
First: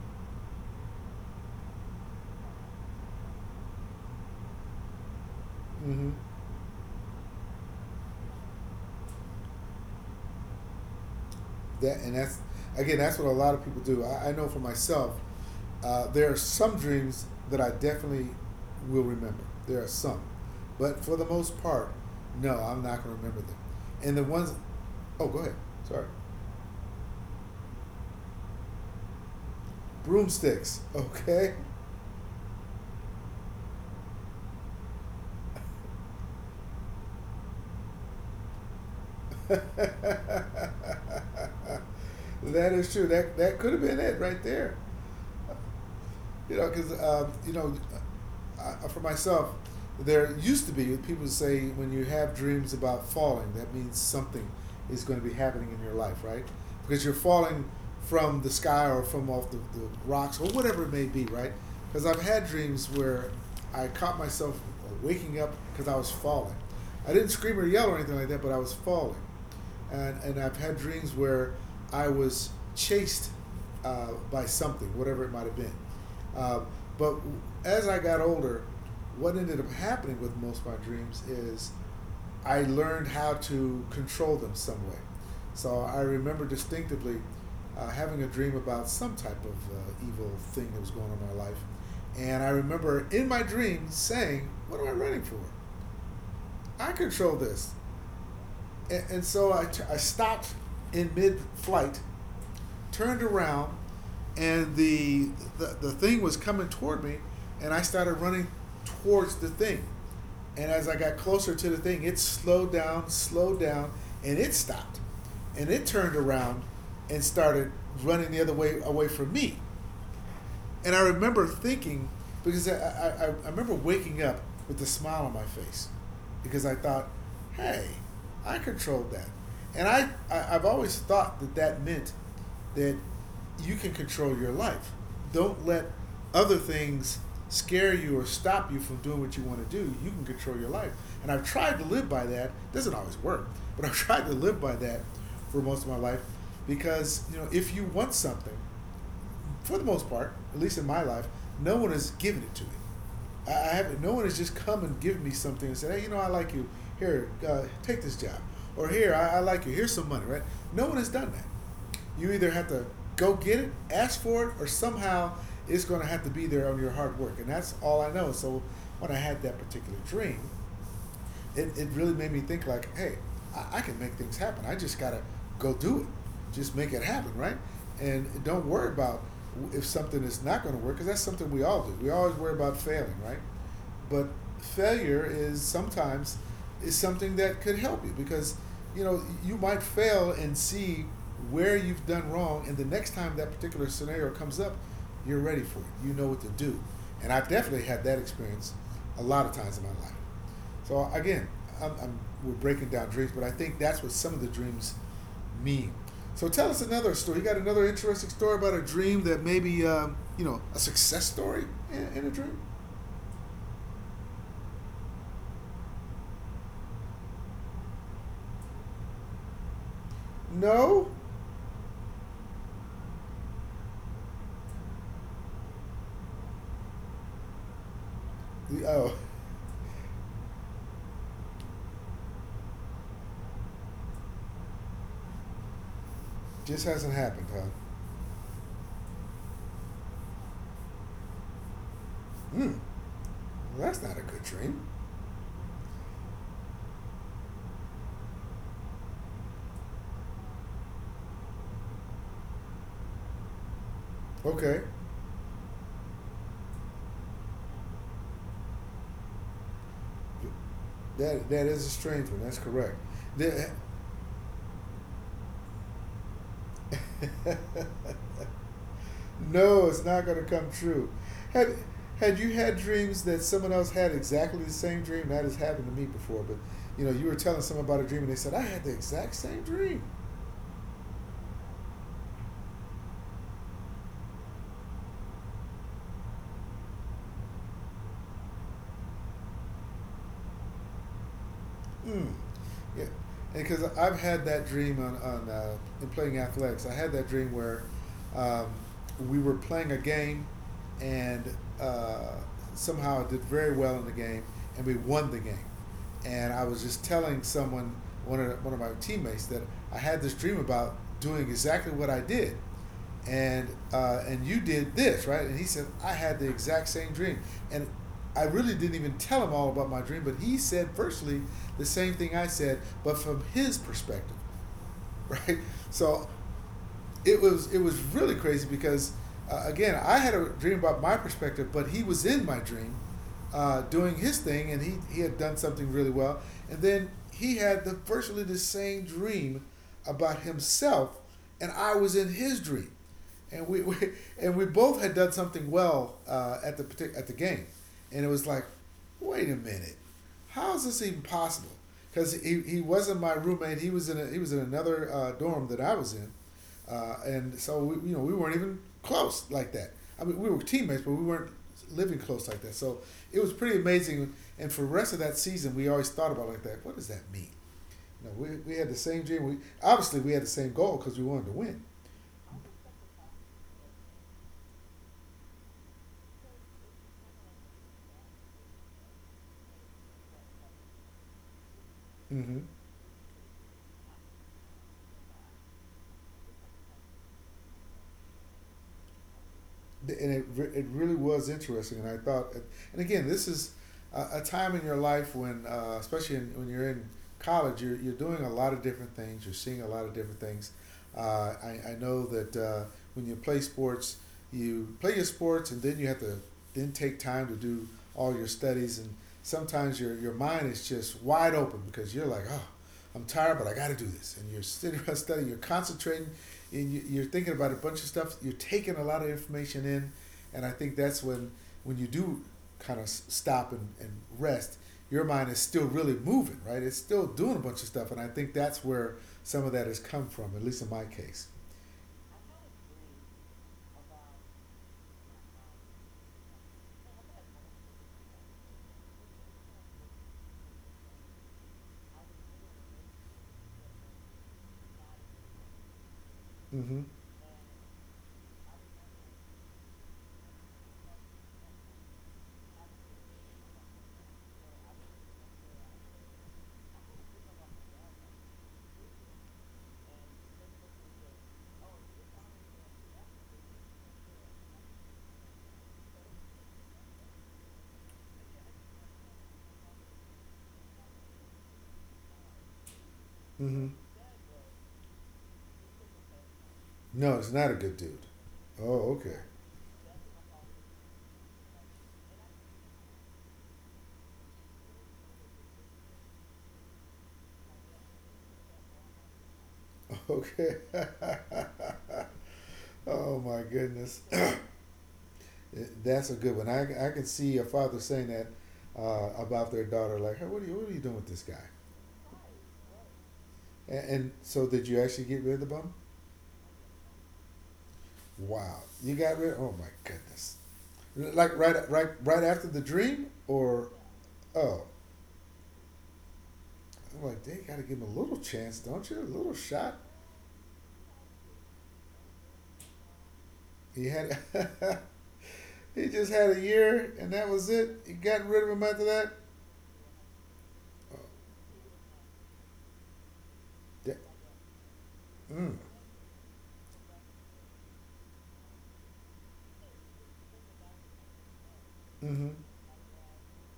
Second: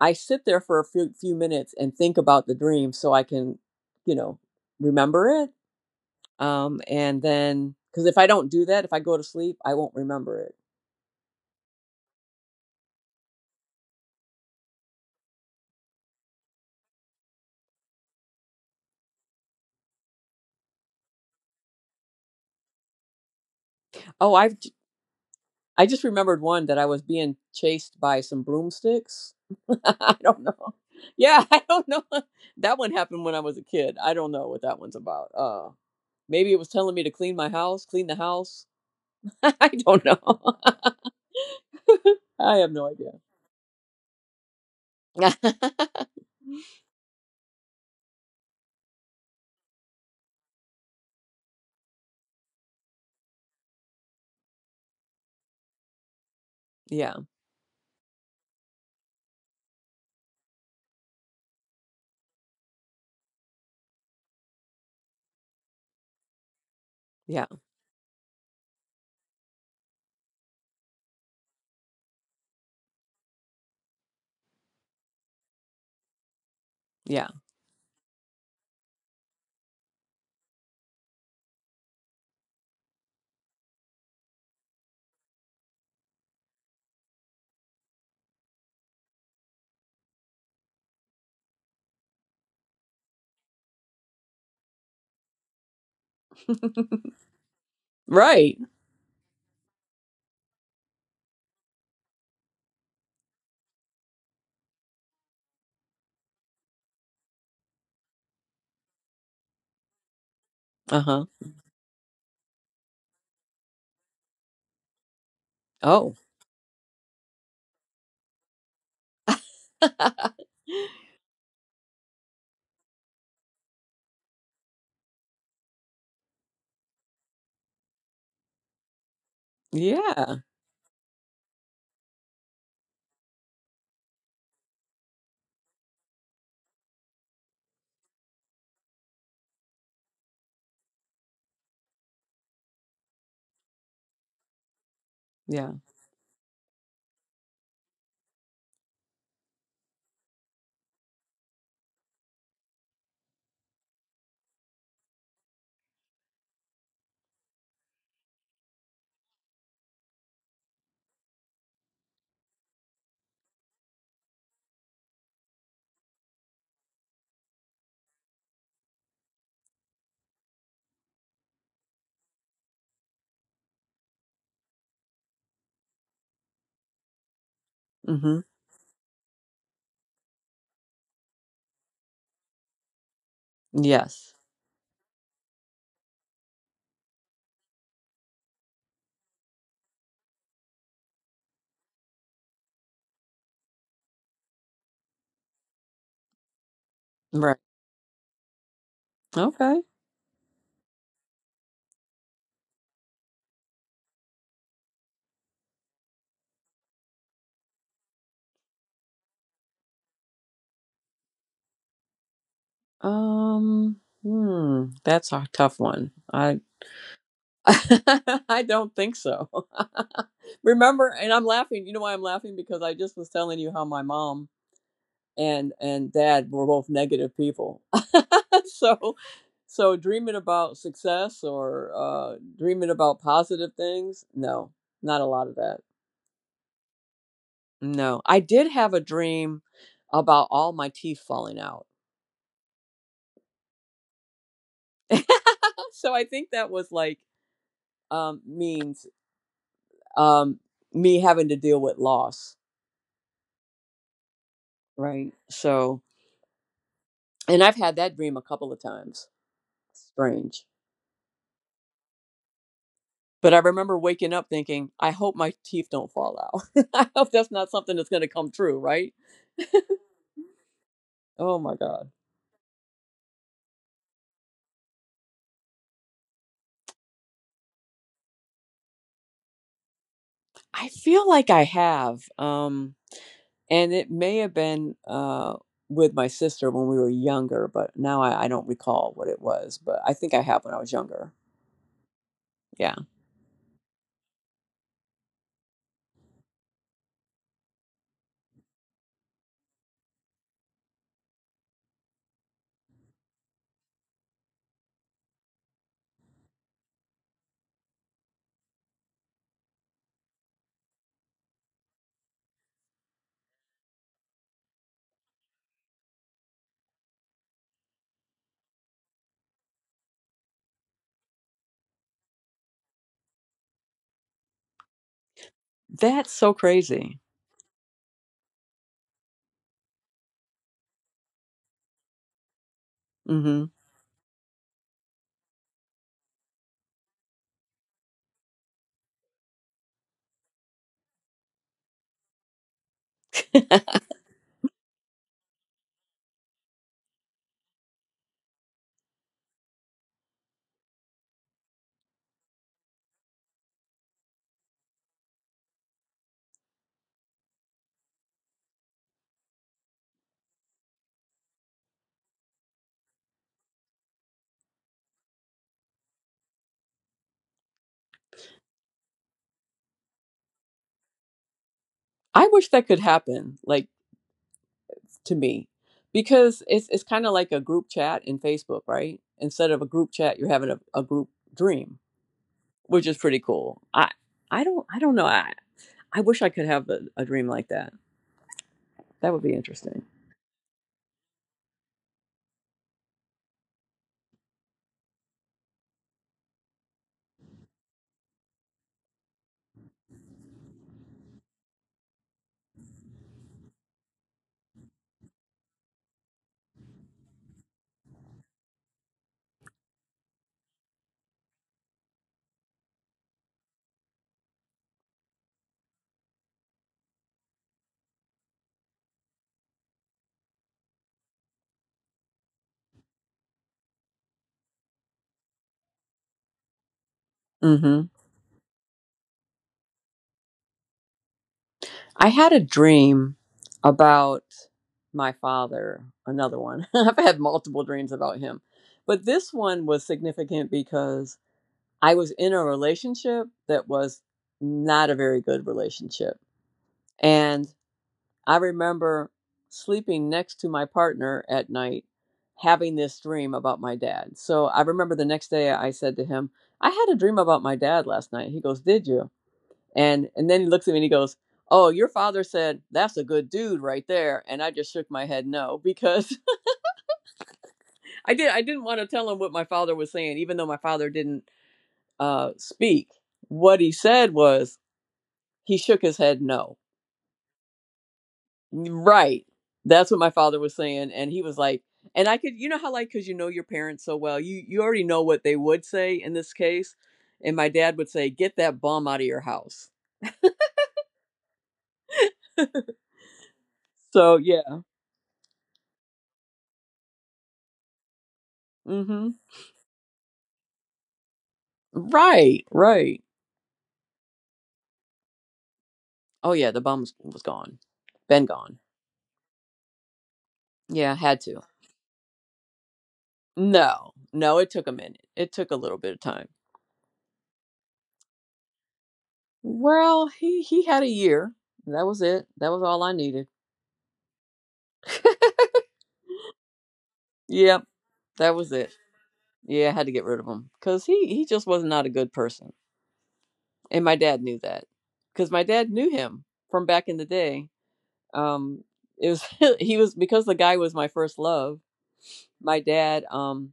Speaker 2: I sit there for a few few minutes and think about the dream so I can, you know, remember it.
Speaker 1: Mm-hmm.
Speaker 2: Um, and then because if I don't do that, if I go to sleep, I won't remember it.
Speaker 1: That, and that's again, that's what a lot of people do. I, I know for myself, uh, there are some dreams that I definitely will remember. There are some, but for the most part, no, I'm not going to remember them. And the
Speaker 2: Oh,
Speaker 1: ones,
Speaker 2: I've j-
Speaker 1: oh, go ahead.
Speaker 2: i have I just
Speaker 1: Sorry,
Speaker 2: remembered one that I was being chased by some broomsticks. I don't know.
Speaker 1: broomsticks.
Speaker 2: Yeah,
Speaker 1: Okay.
Speaker 2: I don't know. That one happened when I was a kid. I don't know what that one's about. Uh, maybe it was telling me to clean my house, clean the house. I don't
Speaker 1: That
Speaker 2: know. I have
Speaker 1: is
Speaker 2: no
Speaker 1: true.
Speaker 2: idea.
Speaker 1: That that could have been it right there. You know, because uh, you know, I, for myself, there used to be people say when you have dreams about falling, that means something is going to be happening in your life, right? Because you're
Speaker 2: Yeah,
Speaker 1: falling from the sky or from off the, the rocks or whatever it may be, right? Because I've had dreams where I caught myself waking up because I was falling. I didn't
Speaker 2: yeah,
Speaker 1: scream or yell or anything like that, but I was falling, and and I've had dreams where I was chased uh, by something, whatever it might have been. Uh, but
Speaker 2: yeah.
Speaker 1: as I got older, what ended up happening with most of my dreams is I learned how to control them some way. So I remember distinctively, uh, having a dream about some type of uh, evil thing that was going on in my life. And I remember in my dream saying, "What am I running for? I control this."
Speaker 2: Right.
Speaker 1: And, and so I, t- I stopped in mid flight, turned around, and the, the the thing was coming toward me, and I started running towards the thing. And as I
Speaker 2: Uh
Speaker 1: got
Speaker 2: huh.
Speaker 1: closer to the thing, it slowed down, slowed down, and it stopped. And it turned
Speaker 2: Oh.
Speaker 1: around and started running the other way away from me. And I remember thinking, because I, I, I remember waking up with a smile on my face because I thought, hey, I controlled that. And I,
Speaker 2: Yeah.
Speaker 1: I, I've always thought that that meant that you can control your life. Don't let other things scare you or stop you from doing what you want to do. You can control your life. And I've tried to live by that. It doesn't always work, but I've tried to live by that for
Speaker 2: Yeah.
Speaker 1: most of my life because, you know, if you want something, for the most part, at least in my life, no one has given it to me. I, I haven't. No one has just come and given me something and said, "Hey, you know, I like you. Here, uh, take this job." Or here, I, I like you. Here's some money, right? No one has done that. You either have to go get it, ask for it, or somehow it's going to have to be there on your hard work. And that's all I know. So when I had that particular dream, it, it really made me think like, hey, I, I can make things happen. I just gotta go do it. Just make it happen, right?
Speaker 2: Mm
Speaker 1: And
Speaker 2: hmm.
Speaker 1: don't worry about if something is not going to work, because that's something we all do. We always worry about failing, right? But
Speaker 2: Yes.
Speaker 1: failure is sometimes is something that could help you because you know you might fail and see where you've done wrong, and the next time that particular scenario comes up, you're ready for it. You know what to do, and I
Speaker 2: Right.
Speaker 1: definitely had that experience a lot of times
Speaker 2: Okay.
Speaker 1: in my life. So again, I'm, I'm, we're breaking down dreams, but I think that's what some of the dreams mean. So tell us another story. You got another interesting story about a dream that maybe um, you know a success story in, in a dream?
Speaker 2: Um. Hmm. That's a tough one. I. I don't think so. Remember,
Speaker 1: No.
Speaker 2: and I'm laughing. You know why I'm laughing? Because I just was telling you how my mom and and dad were both negative people.
Speaker 1: The-
Speaker 2: So,
Speaker 1: oh,
Speaker 2: so dreaming about success or uh, dreaming about positive things, no, not a lot of that.
Speaker 1: just hasn't happened, huh?
Speaker 2: No, I did have a dream about all my teeth falling out.
Speaker 1: Hmm, well, that's not a good dream.
Speaker 2: So I think that was like, um, means um, me having to deal with loss,
Speaker 1: Okay,
Speaker 2: right? So, and I've had that dream a couple of times. Strange.
Speaker 1: that that is a strange one. That's correct.
Speaker 2: But I
Speaker 1: The-
Speaker 2: remember waking up thinking, I hope my teeth don't fall out. I hope that's not something that's going to come true, right?
Speaker 1: no, it's not going to come true.
Speaker 2: Oh
Speaker 1: Had
Speaker 2: my God.
Speaker 1: had you had dreams that someone else had exactly the same dream? That has happened to me before, but you know, you were telling someone about a dream and they said, "I had the exact same dream."
Speaker 2: I feel like I have. Um, and it may have been uh, with my sister when we were younger, but now I, I don't recall what it was. But I think I have when I was younger.
Speaker 1: Mm.
Speaker 2: Yeah.
Speaker 1: Yeah, because I've had that dream on on uh, in playing athletics. I had that dream where um, we were playing a game, and uh, somehow I did very well in the game, and we won the game. And I was just telling someone, one of one of my teammates, that I had this dream about doing exactly what I did, and uh, and you did this, right? And he said, "I had the exact same dream." And I really didn't even tell him all about my dream, but he said virtually the same thing I said, but from his perspective. Right?
Speaker 2: That's
Speaker 1: So
Speaker 2: so crazy.
Speaker 1: it was it was really crazy because, uh, again, I had a dream about my perspective, but he was in my dream,
Speaker 2: Hmm.
Speaker 1: uh, doing his thing, and he he had done something really well, and then he had the virtually the same dream about himself, and I was in his dream, and we, we and we both had done something well uh, at the at the game, and it was like, wait a minute, how is this even possible? Because he, he wasn't my roommate, he was in a, he was in another uh, dorm that I was in, uh, and so we, you know, we weren't even close like that. I mean, we were teammates, but we weren't living close like that. So it was pretty amazing. And for the rest of that season, we always thought about it like that. What does that mean? You know, we, we had the same dream. We obviously we had the same goal because we wanted to win.
Speaker 2: I wish that could happen, like to me, because it's it's kind of like a group chat in Facebook, right? Instead of a group chat, you're having a, a group dream,
Speaker 1: Mm-hmm.
Speaker 2: which is pretty cool. I I don't I don't know. I I wish I could have a, a dream like that. That would be interesting.
Speaker 1: And it, it really was interesting. And I thought, and again, this is a, a time in your life when, uh, especially in, when you're in college, you're, you're doing a lot of different things, you're, seeing a lot of different things. Uh, I, I know that uh, when you play sports, you play your sports and then you have to then take time to do all your studies. And sometimes your, your mind is just wide open because you're like, oh, I'm tired, but I got to do this. And you're sitting around studying, you're concentrating, and you- are thinking about a bunch of stuff. You're taking a lot of information in, and I think that's when when you do kind of stop and, and rest, your mind is still really moving, right? It's still doing a bunch of
Speaker 2: Hmm.
Speaker 1: stuff, and I think that's where some of that has come from, at least in my case.
Speaker 2: I had a dream about my father. Another one. I've had multiple dreams about him, but this one was significant because I was in a relationship that was not a very good relationship.
Speaker 1: Mm-hmm.
Speaker 2: And I remember sleeping next to my partner at night, having this dream about my dad. So I remember the next day I said to him, I had a dream about my dad last night. He goes, did you? And and then he looks at me and he goes, oh, your father said that's a good dude right there. And I just shook my head no, because I did I didn't want to tell him what my father was saying, even though my father didn't uh, speak. What
Speaker 1: Mm-hmm.
Speaker 2: he said was, he shook his head no.
Speaker 1: No, it's not a good dude. Oh, okay.
Speaker 2: Right. That's what my father was saying. And he was like, and I could, you know how like, cause you know your parents so well, you, you already know what they would say in this case. And my dad would say, get that bum out of your house.
Speaker 1: Okay. Oh my goodness.
Speaker 2: So yeah.
Speaker 1: That's a good one. I, I can see a father saying that,
Speaker 2: Mm-hmm.
Speaker 1: uh, about their daughter, like, hey, what are you, what are you doing with this guy?
Speaker 2: Right. Right.
Speaker 1: And, and so, did you actually get rid of the bum?
Speaker 2: Oh yeah. The bum was, was gone. Been gone.
Speaker 1: Wow, you got rid of. Oh my goodness!
Speaker 2: Yeah. Had
Speaker 1: Like
Speaker 2: to.
Speaker 1: right, right, right after the dream, or
Speaker 2: No, no. It
Speaker 1: oh,
Speaker 2: took a minute. It took a little bit of time.
Speaker 1: I'm like, they gotta give him a little chance, don't you? A little shot.
Speaker 2: Well, he, he had a year. That was it. That was all I needed.
Speaker 1: He had, he just had a year, and that was
Speaker 2: Yep.
Speaker 1: it. You got
Speaker 2: That
Speaker 1: rid of
Speaker 2: was
Speaker 1: him
Speaker 2: it.
Speaker 1: after that.
Speaker 2: Yeah, I had to get rid of him because he
Speaker 1: Oh,
Speaker 2: he just was not a good person, and
Speaker 1: that
Speaker 2: my dad knew that because my
Speaker 1: mm,
Speaker 2: dad knew him from back in the day. Um, it was he was because the guy was my first love.
Speaker 1: mm-hmm.
Speaker 2: My dad um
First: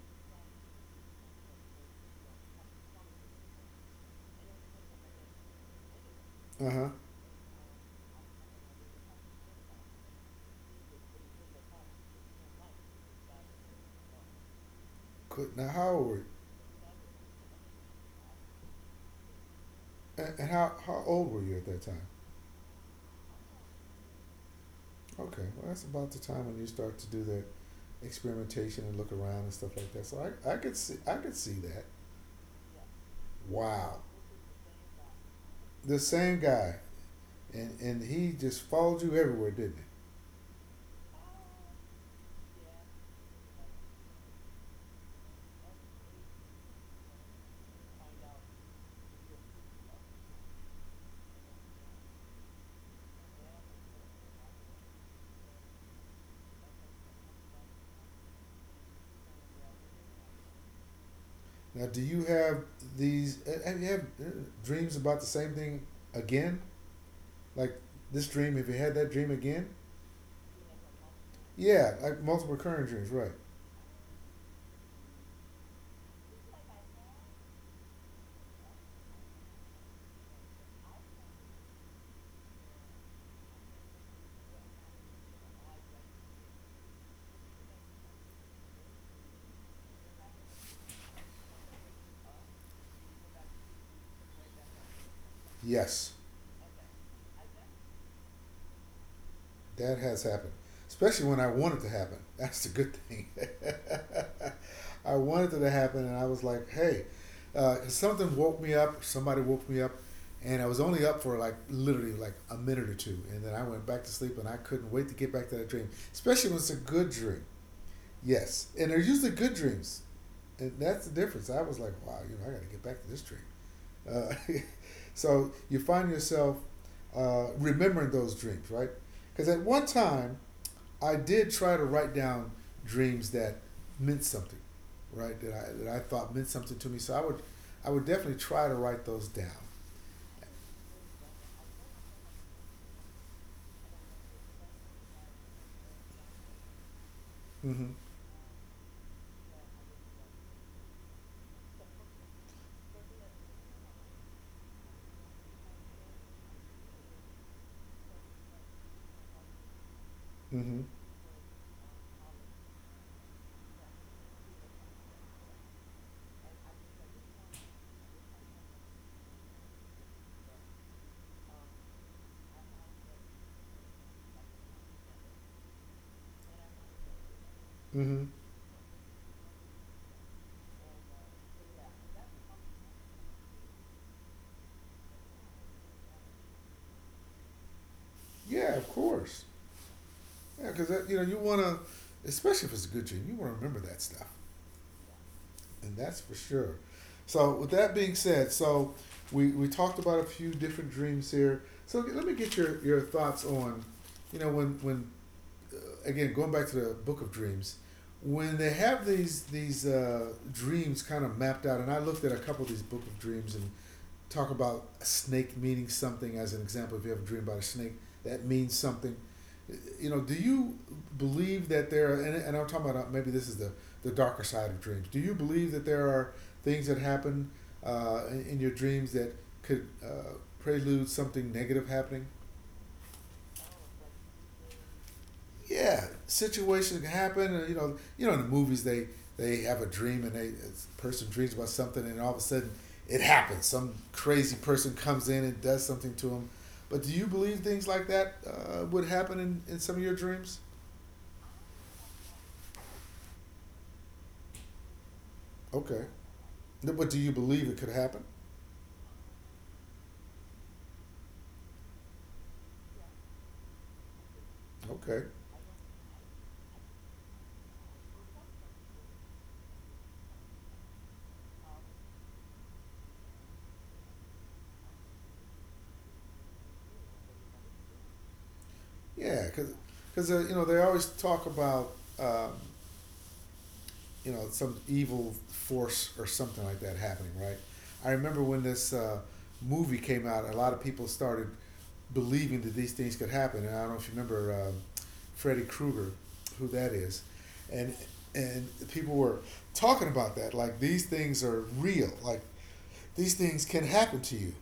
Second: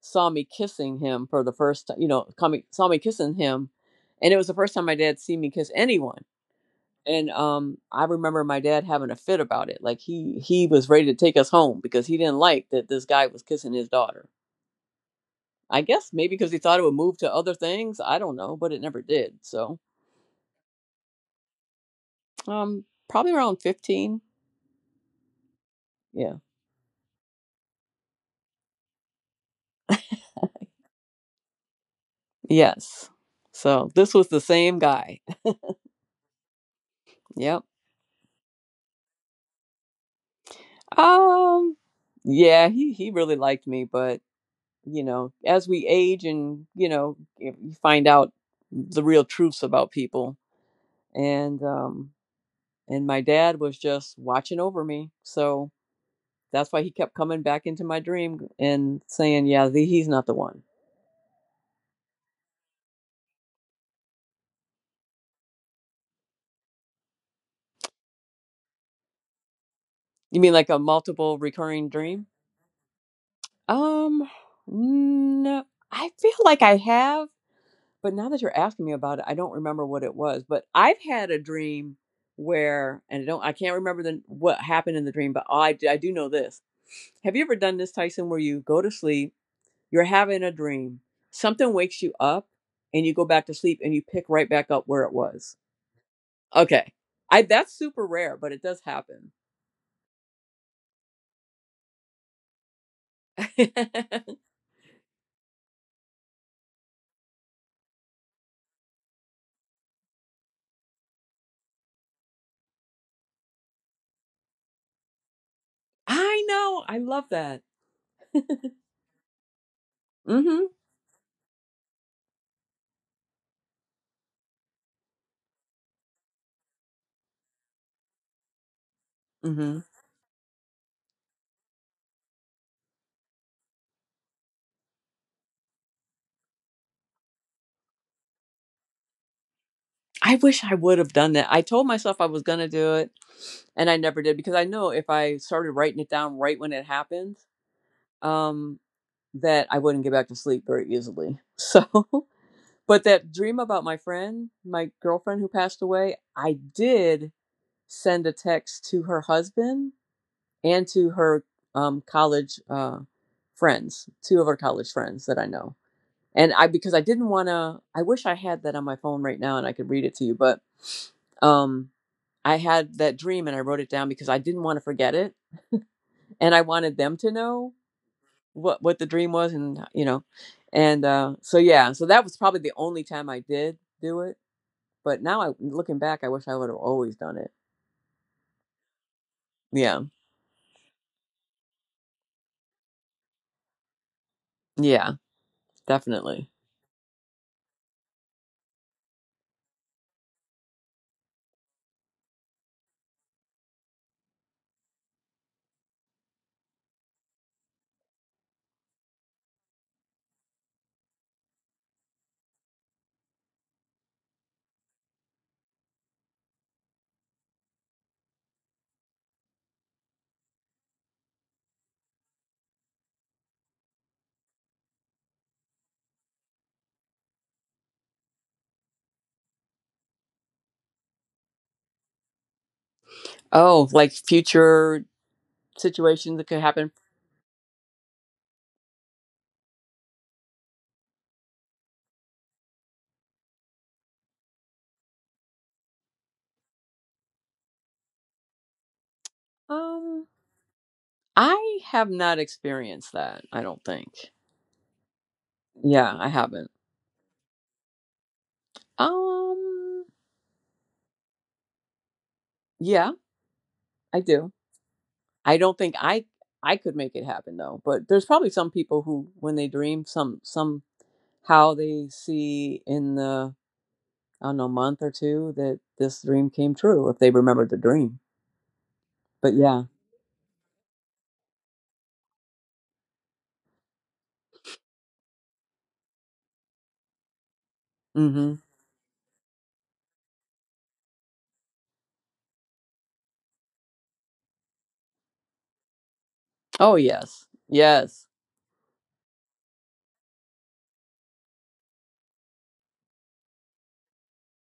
Speaker 2: saw me kissing him for the first time. You know, coming saw me kissing him, and it was the first time my dad seen me kiss anyone.
Speaker 1: Uh huh.
Speaker 2: And um, I remember my dad having a fit about it. Like he he was ready to take us home because he didn't like that this guy was kissing his daughter.
Speaker 1: Now,
Speaker 2: I
Speaker 1: how old
Speaker 2: guess
Speaker 1: were you?
Speaker 2: maybe because he thought it would move to other things. I don't know, but it never did. So,
Speaker 1: And how how old were you at that time?
Speaker 2: um, probably around fifteen.
Speaker 1: Okay, well, that's about the
Speaker 2: Yeah.
Speaker 1: time when you start to do the experimentation and look around and stuff like that. So I, I could see, I could see that.
Speaker 2: Yes. So
Speaker 1: Wow,
Speaker 2: this was the same guy.
Speaker 1: the same guy,
Speaker 2: Yep.
Speaker 1: and and he just followed you everywhere, didn't he?
Speaker 2: Um, yeah, he, he really liked me, but you know, as we age and, you know, you find out the real truths about people and, um, and my dad was just watching over me. So that's why he kept coming back into my dream and saying, yeah, the, he's not the one.
Speaker 1: Now, do you have these? uh, Have you have uh, dreams about the same thing again? Like this dream? Have you had that dream again?
Speaker 2: You mean like a multiple recurring
Speaker 1: Yeah, like
Speaker 2: dream?
Speaker 1: multiple recurring dreams, right?
Speaker 2: Um, no, I feel like I have, but now that you're asking me about it, I don't remember what it was. But I've had a dream where, and I don't, I can't remember the what happened in the dream, but all I do, I do know this. Have you ever done this, Tyson, where you go to sleep, you're having a dream, something wakes you up, and you go back to sleep and you pick right back up where it was?
Speaker 1: Yes.
Speaker 2: Okay. I That's super rare, but it does happen.
Speaker 1: That has happened, especially when I want it to happen. That's the good thing. I wanted it to happen, and I was like, hey, uh, something woke me up. Somebody woke me up, and I was only up for like literally like a minute or two, and then I went back to sleep, and I couldn't wait to get back to that dream,
Speaker 2: I
Speaker 1: especially when it's a
Speaker 2: know. I
Speaker 1: good
Speaker 2: love
Speaker 1: dream.
Speaker 2: that.
Speaker 1: Yes, and they're usually good dreams,
Speaker 2: Mm-hmm.
Speaker 1: and that's the difference. I was like, wow, you know, I got to get back to this dream. Uh, so you find yourself, uh, remembering those dreams, right? Because at
Speaker 2: Mm-hmm.
Speaker 1: one time, I did try to write down dreams that meant something, right? That I that I thought meant something to me. So I would, I would definitely try to write those down.
Speaker 2: I wish I would have done that. I told myself I was gonna do it, and I never did because I know if I started writing it down right when it happened,
Speaker 1: Mm-hmm.
Speaker 2: um, that I wouldn't get back to sleep very easily. So, but that dream about my friend, my girlfriend who passed away, I did send a text to her husband and
Speaker 1: Mm-hmm.
Speaker 2: to her um, college uh, friends, two of her college friends that I know and I because I didn't want to. I wish I had that on my phone right now and I could read it to you, but um, I had that dream and I wrote it down because I didn't want to forget it, and I wanted them to know
Speaker 1: Mm-hmm.
Speaker 2: what what the dream was, and uh, you know, and uh, so yeah, so that was probably the only time I did do it. But now I looking back, I wish I would have always done it.
Speaker 1: Yeah, of course.
Speaker 2: Yeah,
Speaker 1: Yeah, because you know you want to, especially if it's a good dream, you want to remember that stuff,
Speaker 2: yeah,
Speaker 1: and that's for
Speaker 2: definitely.
Speaker 1: sure. So with that being said, so we we talked about a few different dreams here. So let me get your your thoughts on, you know, when when uh, again going back to the Book of Dreams, when they have these these uh, dreams kind of mapped out, and I looked at a couple of these Book of Dreams and talk about a snake meaning something as an example. If you have a dream about a snake, that means something. You know, do you believe that there are, and, and I'm talking about uh, maybe this is the, the darker side of dreams. Do you believe that there are things that happen uh, in, in your dreams that could uh, prelude something negative happening?
Speaker 2: Oh, like future
Speaker 1: Yeah,
Speaker 2: situations that could happen.
Speaker 1: situations can happen. You know, you know, in the movies they they have a dream and they a person dreams about something and all of a sudden it happens. Some crazy person comes in and does something to them. But do you believe things like that uh, would happen in, in some of your
Speaker 2: Um,
Speaker 1: dreams?
Speaker 2: I have not experienced that. I don't think.
Speaker 1: Okay.
Speaker 2: Yeah, I haven't.
Speaker 1: No, but do you believe it could happen?
Speaker 2: Um, yeah, I do.
Speaker 1: Okay.
Speaker 2: I don't think I I could make it happen though, but there's probably some people who when they dream some somehow they see in the I don't know month or two that this dream came true if they remembered the dream. But
Speaker 1: Yeah,
Speaker 2: yeah.
Speaker 1: because uh, you know they always talk about um, you know, some evil force or something like that happening, right? I remember
Speaker 2: Mhm.
Speaker 1: when this uh, movie came out, a lot of people started believing that these things could happen. And I don't know if you remember um, Freddy Krueger, who
Speaker 2: Oh
Speaker 1: that is,
Speaker 2: yes.
Speaker 1: and
Speaker 2: Yes.
Speaker 1: and people were talking about that, like these things are real, like these things can happen to you.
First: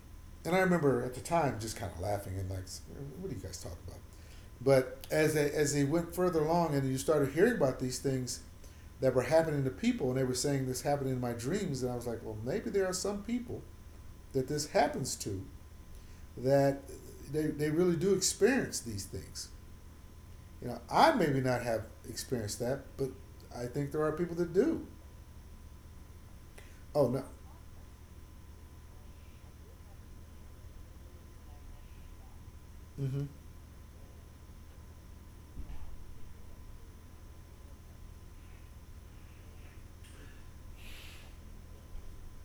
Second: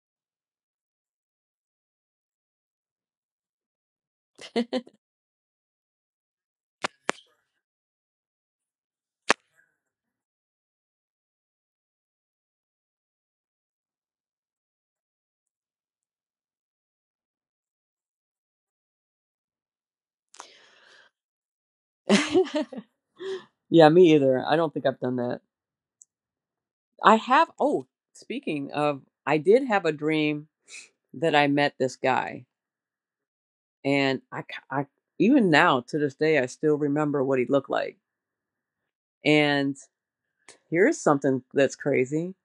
Speaker 1: And I remember at the time just kind of laughing and like, what are you guys talking about? But as they as they went further along and you started hearing about these things that were happening to people and they were saying this happened in my dreams and I was like, well, maybe there are some people that this happens to that they, they really do experience these things. You know, I maybe not have experienced that, but I
Speaker 2: Yeah,
Speaker 1: think there are
Speaker 2: me
Speaker 1: people
Speaker 2: either.
Speaker 1: that
Speaker 2: I don't think
Speaker 1: do.
Speaker 2: I've done that.
Speaker 1: Oh
Speaker 2: I
Speaker 1: no.
Speaker 2: have oh, speaking of, I did have a dream that I met this guy
Speaker 1: Mm-hmm.
Speaker 2: and I, c- I- even now to this day I still remember what he looked like. And here's something that's crazy.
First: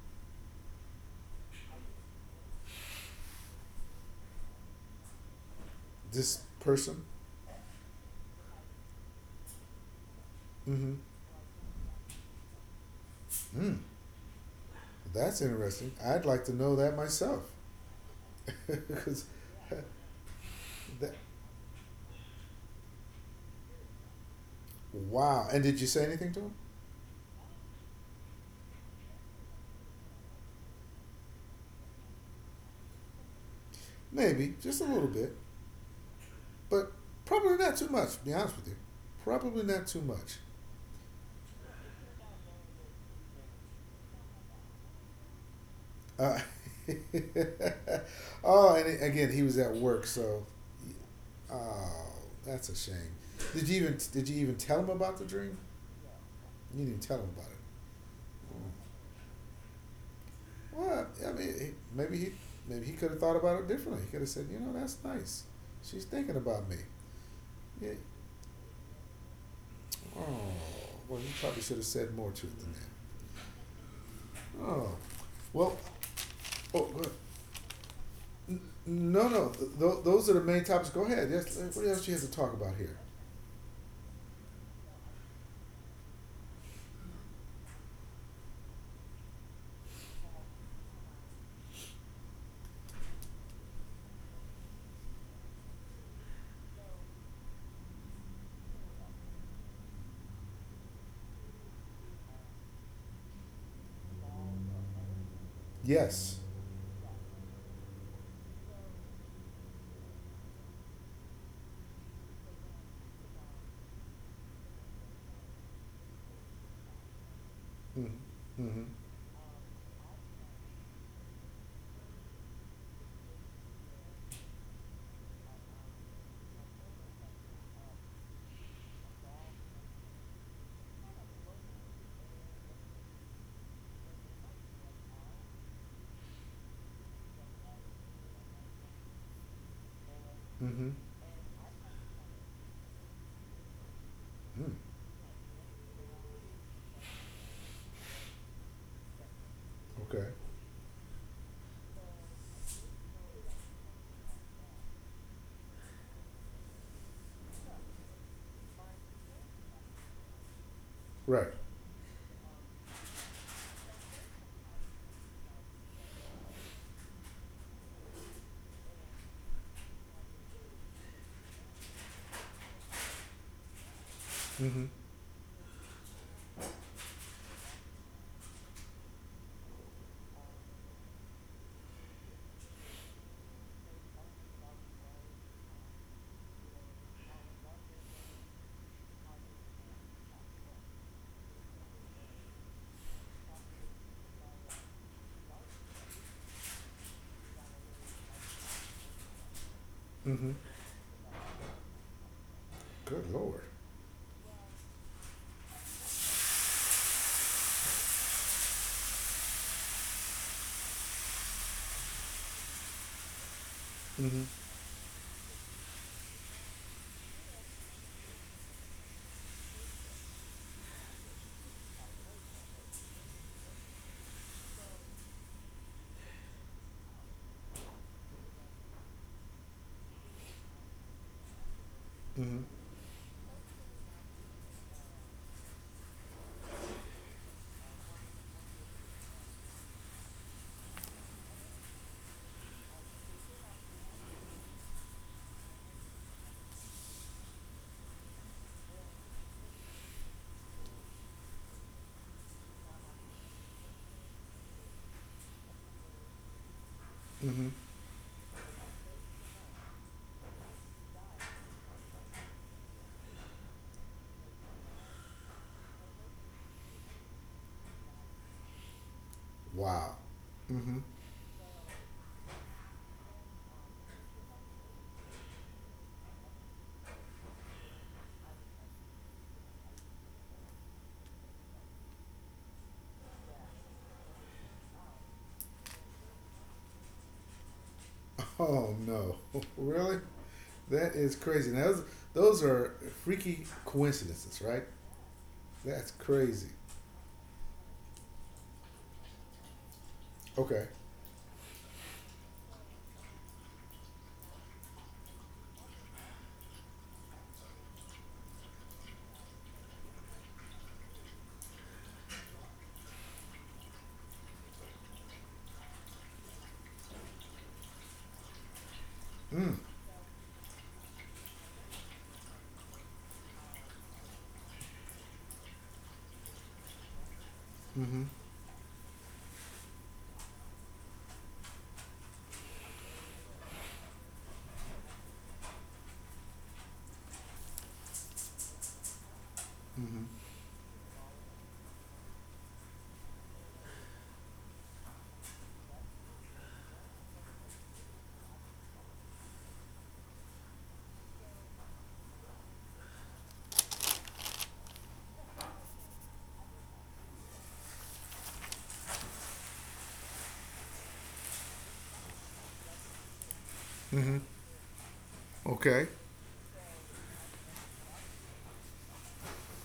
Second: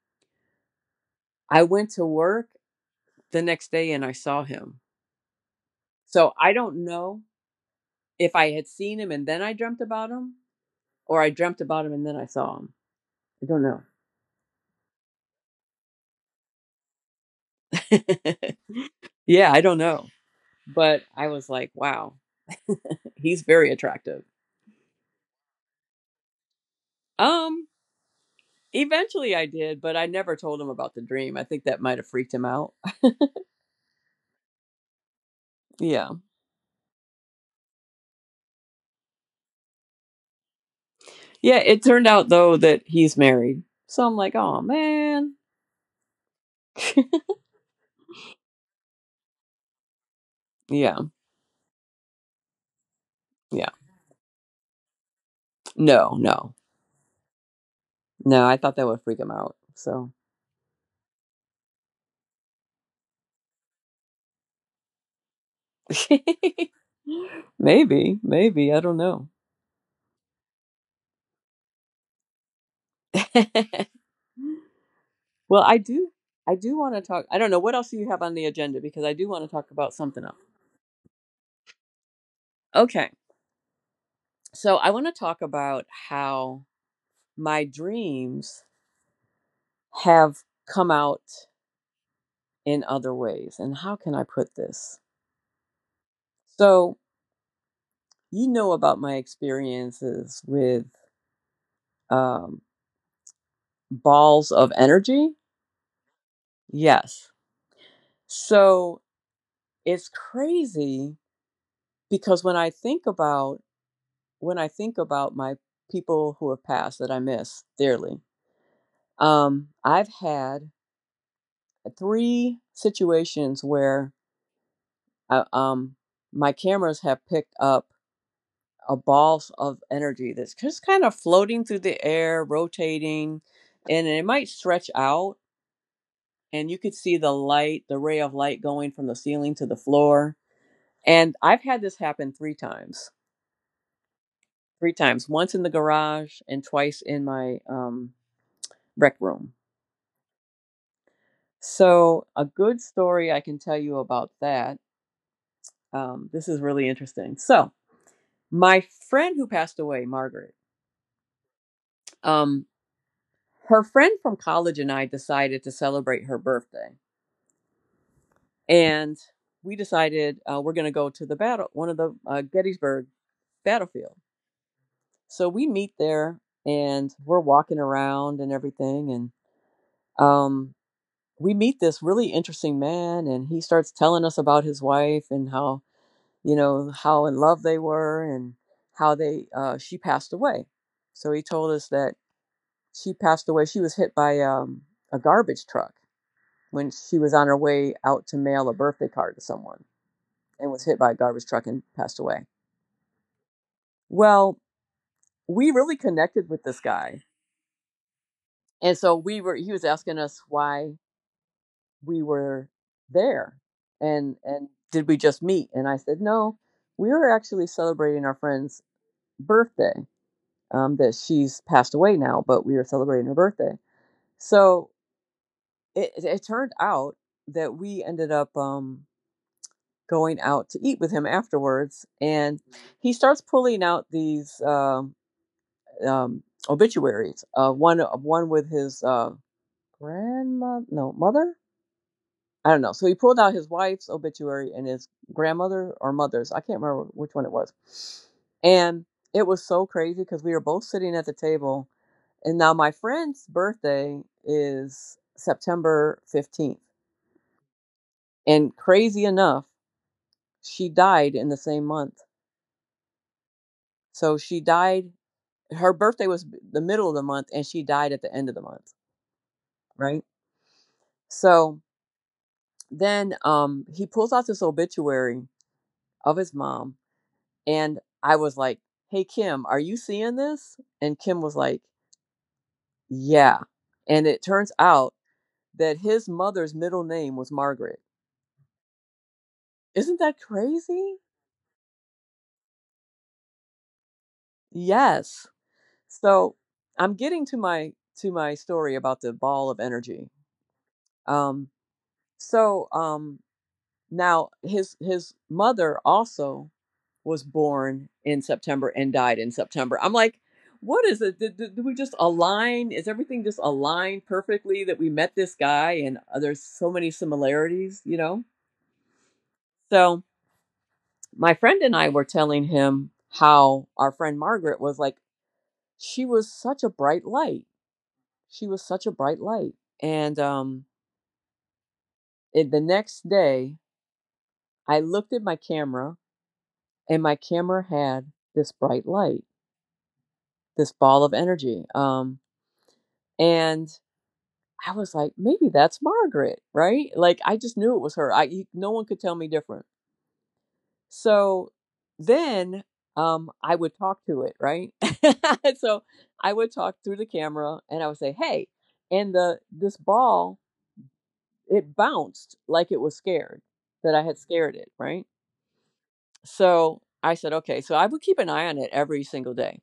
Speaker 2: I went to work the next day and I saw him. So
Speaker 1: This
Speaker 2: I don't
Speaker 1: person.
Speaker 2: know if I had seen him and then I dreamt about him
Speaker 1: Mm-hmm.
Speaker 2: or I dreamt about him and then I saw him. I don't
Speaker 1: Mm,
Speaker 2: know.
Speaker 1: that's interesting. I'd like to know that myself because,
Speaker 2: Yeah, I don't know. But
Speaker 1: that,
Speaker 2: I was like, wow, he's very attractive.
Speaker 1: wow. And did you say anything to him?
Speaker 2: Um Eventually I did, but I never told him about the dream. I think that might have freaked him out.
Speaker 1: Maybe, just a little bit,
Speaker 2: Yeah.
Speaker 1: but probably not too much, to be honest with you. Probably not too much.
Speaker 2: Yeah, it turned out though that he's married. So I'm like, oh man.
Speaker 1: Uh, oh, and again, he was at work, so
Speaker 2: Yeah,
Speaker 1: oh, that's a shame.
Speaker 2: yeah.
Speaker 1: Did you even did you even tell him about the dream?
Speaker 2: No, no.
Speaker 1: You didn't tell him about
Speaker 2: No, I thought that would freak him out. So
Speaker 1: it. Well, I mean, maybe he maybe he could have thought about it differently. He could have said, you know, that's nice. She's thinking about me. Yeah.
Speaker 2: maybe, maybe. I don't know.
Speaker 1: Oh, well, you probably should have said more to it than that. Oh,
Speaker 2: Well, I
Speaker 1: well,
Speaker 2: do I do
Speaker 1: oh,
Speaker 2: want to
Speaker 1: uh,
Speaker 2: talk. I don't know what else do you have on the agenda because I do
Speaker 1: no,
Speaker 2: want to
Speaker 1: no,
Speaker 2: talk
Speaker 1: th-
Speaker 2: about something
Speaker 1: those
Speaker 2: else.
Speaker 1: are the main topics. Go ahead. Yes, uh, what else she has to talk about here?
Speaker 2: Okay. So I want to talk about how my dreams have come out in other ways and how can I put this? So you know about my experiences with um, balls of energy.
Speaker 1: Yes.
Speaker 2: Yes. So it's crazy because when I think about when I think about my people who have passed that I miss
Speaker 1: Mm.
Speaker 2: dearly,
Speaker 1: Mm-hmm.
Speaker 2: um, I've had three situations where I, um, my cameras have picked up a ball of energy that's just kind of floating through the air, rotating, and it might stretch out and you could see the light, the ray of light going from the ceiling to the floor.
Speaker 1: Mm-hmm.
Speaker 2: And I've had this happen three times.
Speaker 1: Mm.
Speaker 2: Three times, once in the garage and twice in my um, rec room.
Speaker 1: Okay.
Speaker 2: So, a good story I can tell you about that. Um, this is really interesting. So, my friend who passed away, Margaret,
Speaker 1: Right.
Speaker 2: um, her friend from college and I decided to celebrate her birthday. And we decided uh, we're going to go to the battle, one of the uh, Gettysburg battlefield.
Speaker 1: Mm-hmm.
Speaker 2: So we meet there and we're walking around and everything. And um, we meet this really interesting man, and he starts telling us about his wife and how, you know, how in love they were and how they, uh, she passed away. So he told us that she passed away. She was hit by um, a garbage truck when she was on her way out to mail a birthday card to someone
Speaker 1: Mm-hmm.
Speaker 2: and was hit by a garbage truck and passed away.
Speaker 1: Good lord.
Speaker 2: Well, we really connected with this guy and so we were he was asking us why we were there
Speaker 1: Mm-hmm.
Speaker 2: and and did we just meet, and I said no, we were actually celebrating our friend's birthday, um, that she's passed away now, but we were celebrating her birthday. So it, it turned out that we ended up um, going out to eat with him afterwards,
Speaker 1: Mm-hmm.
Speaker 2: and he starts pulling out these um, um, obituaries, uh, one one with his uh, grandmother, no, mother. I don't know. So he pulled out his wife's obituary and his grandmother or mother's. I can't remember which one it was. And it was so crazy because we were both sitting at the table. And now my friend's birthday is September fifteenth.
Speaker 1: Mm-hmm.
Speaker 2: And crazy enough, she died in the same month. So she died, her birthday was the middle of the month and she died at the end of the month.
Speaker 1: Wow.
Speaker 2: Right.
Speaker 1: Mm-hmm.
Speaker 2: So then um, he pulls out this obituary of his mom. And I was like, hey, Kim, are you seeing this? And Kim was like, yeah. And it turns out that his mother's middle name was Margaret.
Speaker 1: Oh no. Really?
Speaker 2: Isn't that
Speaker 1: That
Speaker 2: crazy?
Speaker 1: is crazy. Now, those, those are freaky coincidences, right?
Speaker 2: Yes.
Speaker 1: That's
Speaker 2: So
Speaker 1: crazy.
Speaker 2: I'm getting to my to my story about the ball of energy.
Speaker 1: Okay.
Speaker 2: Um, so um, now his his mother also was born in September and died in September. I'm like, what is it? Did, did, did we just align? Is everything just aligned perfectly that we met this guy and uh, there's so many similarities, you know?
Speaker 1: Mm.
Speaker 2: So my friend and I were telling him how our friend Margaret was like, she was such a bright light.
Speaker 1: Mm-hmm.
Speaker 2: She was such a bright light. And um, it, the next day, I looked at my camera and my camera had this bright light,
Speaker 1: Mm-hmm.
Speaker 2: this ball of energy. Um, and I was like, maybe that's Margaret, right? Like I just knew it was her. I You- no one could tell me different. So then um I would talk to it, right? So I would talk through the camera and I would say, "Hey." And the this ball, it bounced like it was scared, that I
Speaker 1: Mm-hmm.
Speaker 2: had scared it, right?
Speaker 1: Okay.
Speaker 2: So I said, "Okay." So I would keep an eye on it every single day.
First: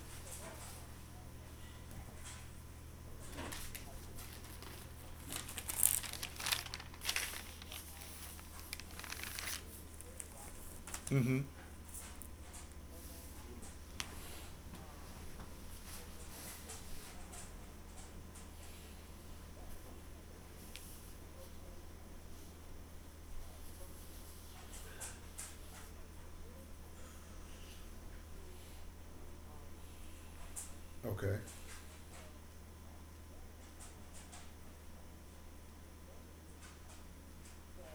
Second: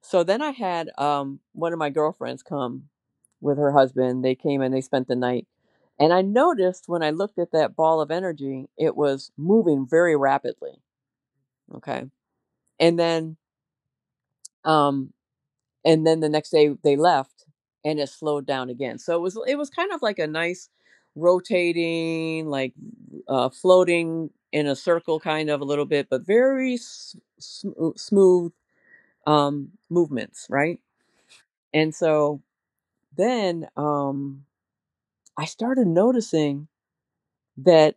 Speaker 2: So then I had um, one of my girlfriends come with her husband. They came and they spent the night. And I noticed when I looked at that ball of energy, it was moving very rapidly.
Speaker 1: Mm-hmm.
Speaker 2: Okay. And then, um, and then the next day they left and it slowed down again. So it was, it was kind of like a nice rotating, like uh, floating in a circle kind of a little bit, but very s- sm- smooth um, movements. Right.
Speaker 1: Okay.
Speaker 2: And so then um, I started noticing that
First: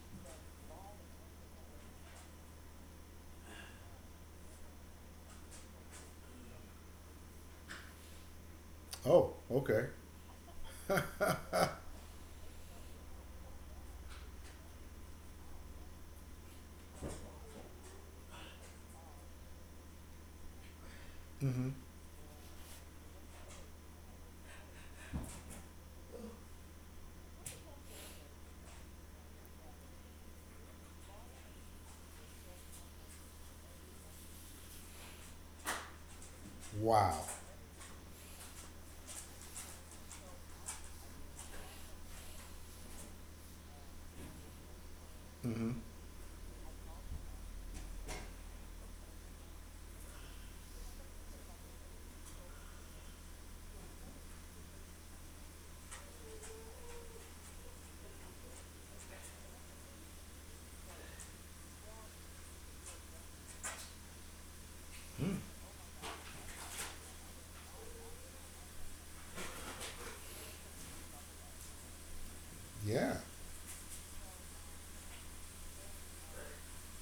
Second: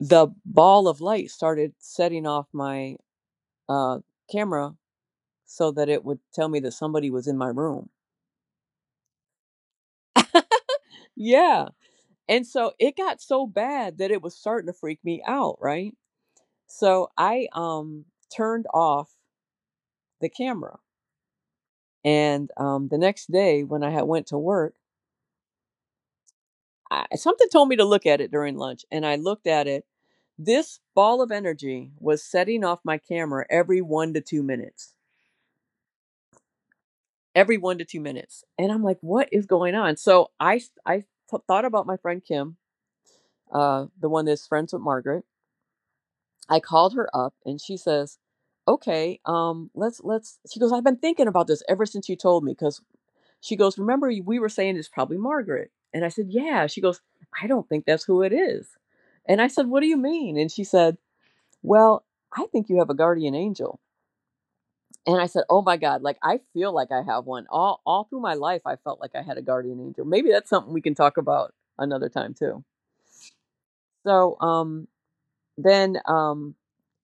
Speaker 2: the ball of light started setting off my uh, camera so that it would tell me that somebody was in my room.
Speaker 1: Oh, okay.
Speaker 2: Yeah. And so it got so bad that it was starting to freak me out, right? So I um, turned off the camera.
Speaker 1: Mm-hmm.
Speaker 2: And um, the next day, when I had went to work, I, something told me to look at it during lunch, and I looked at it. This ball of energy was setting off my camera every one to two minutes.
Speaker 1: Wow.
Speaker 2: Every one to two minutes, and I'm like, "What is going on?" So I I th- thought about my friend Kim, uh, the one that's friends with Margaret.
Speaker 1: Mm-hmm.
Speaker 2: I called her up, and she says, "Okay, um, let's let's." She goes, "I've been thinking about this ever since you told me because" she goes, "Remember, we were saying it's probably Margaret." And I said, "Yeah." She goes, "I don't think that's who it is." And I said, "What do you mean?" And she said, Well, I think you have a guardian angel. And I said, Oh my God, like I feel like I have one. All all through my life I felt like I had a guardian angel. Maybe that's something we can talk about another time too.
Speaker 1: Yeah.
Speaker 2: So um then um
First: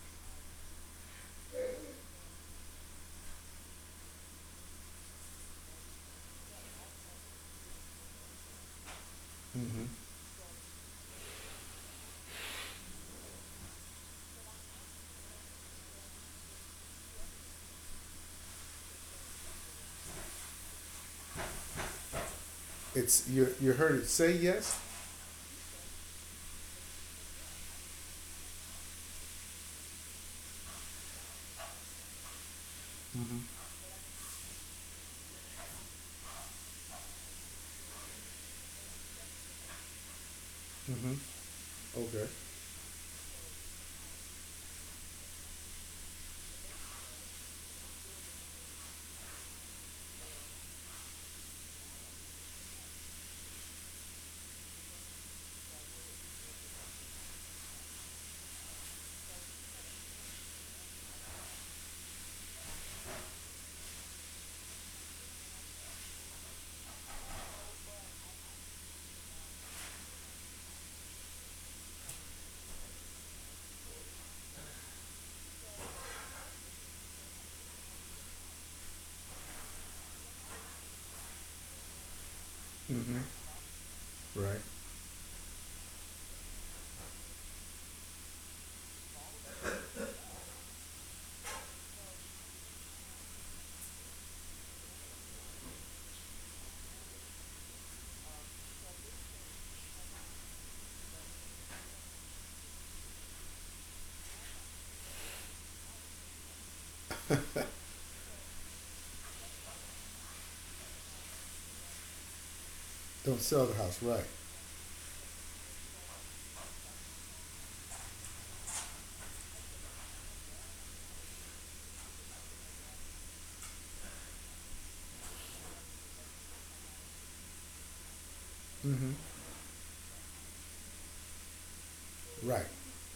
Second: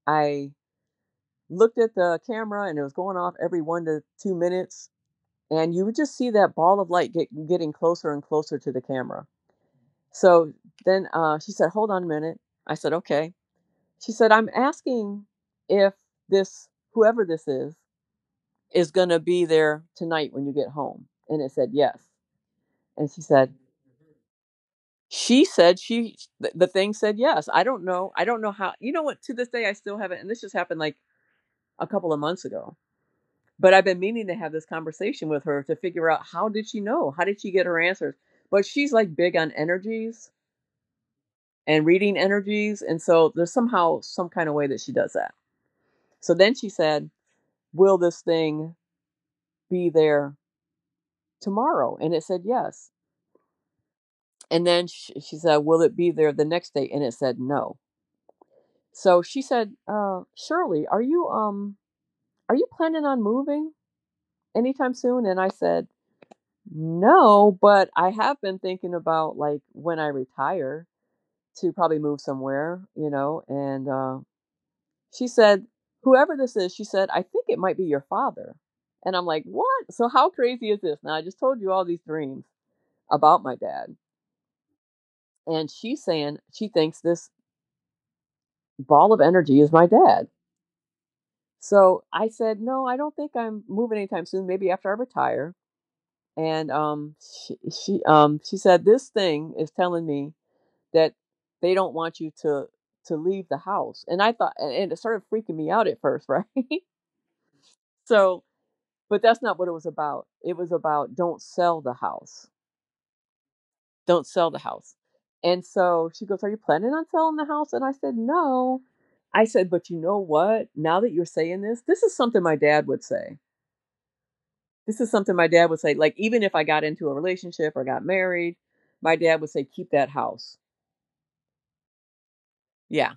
Speaker 2: I looked at the camera and it was going off every one to two minutes. And you would just see that ball of light get, getting closer and closer to the camera.
Speaker 1: Mm-hmm.
Speaker 2: So then uh, she said, Hold on a minute. I said, Okay. She said, I'm asking if this, whoever this is, is going to be there tonight when you get home. And it said, Yes. And she
Speaker 1: It's
Speaker 2: said,
Speaker 1: you. You heard it say yes.
Speaker 2: she said she th- the thing said yes. I don't know i don't know how. You know what, to this day I still haven't, and this just happened like a couple of months ago,
Speaker 1: Mm-hmm.
Speaker 2: but I've been meaning to have this conversation with her to figure out, how did she know? How did she get her answers? But she's like big on energies
Speaker 1: Mm-hmm.
Speaker 2: and reading
Speaker 1: Okay.
Speaker 2: energies. And so there's somehow some kind of way that she does that. So then she said, Will this thing be there tomorrow? And it said, Yes. And then she, she said, Will it be there the next day? And it said, No. So she said, uh, Shirley, are you, um, are you planning on moving anytime soon? And I said, No, but I have been thinking about like when I retire to probably move somewhere, you know, and uh, She said, Whoever this is, she said, I think it might be your father. And I'm like, What? So how crazy is this? Now I just told you all these dreams about my
Speaker 1: Mm-hmm.
Speaker 2: dad.
Speaker 1: Right.
Speaker 2: And she's saying she thinks this ball of energy is my dad. So I said, No, I don't think I'm moving anytime soon, maybe after I retire. And um she, she um she said, This thing is telling me that they don't want you to to leave the house. And I thought, and, and it started freaking me out at first, right? So, but that's not what it was about. It was about don't sell the house.
Speaker 1: Don't sell the house. Right.
Speaker 2: Don't sell the house. And so she goes, Are you planning on selling the house? And I said, No. I said, But you know what? Now that you're saying this, this is something my dad would say. This is something my dad would say. Like, even if I got into a relationship or got married,
Speaker 1: Mm-hmm.
Speaker 2: my dad would say, Keep that house.
Speaker 1: Right.
Speaker 2: Yeah.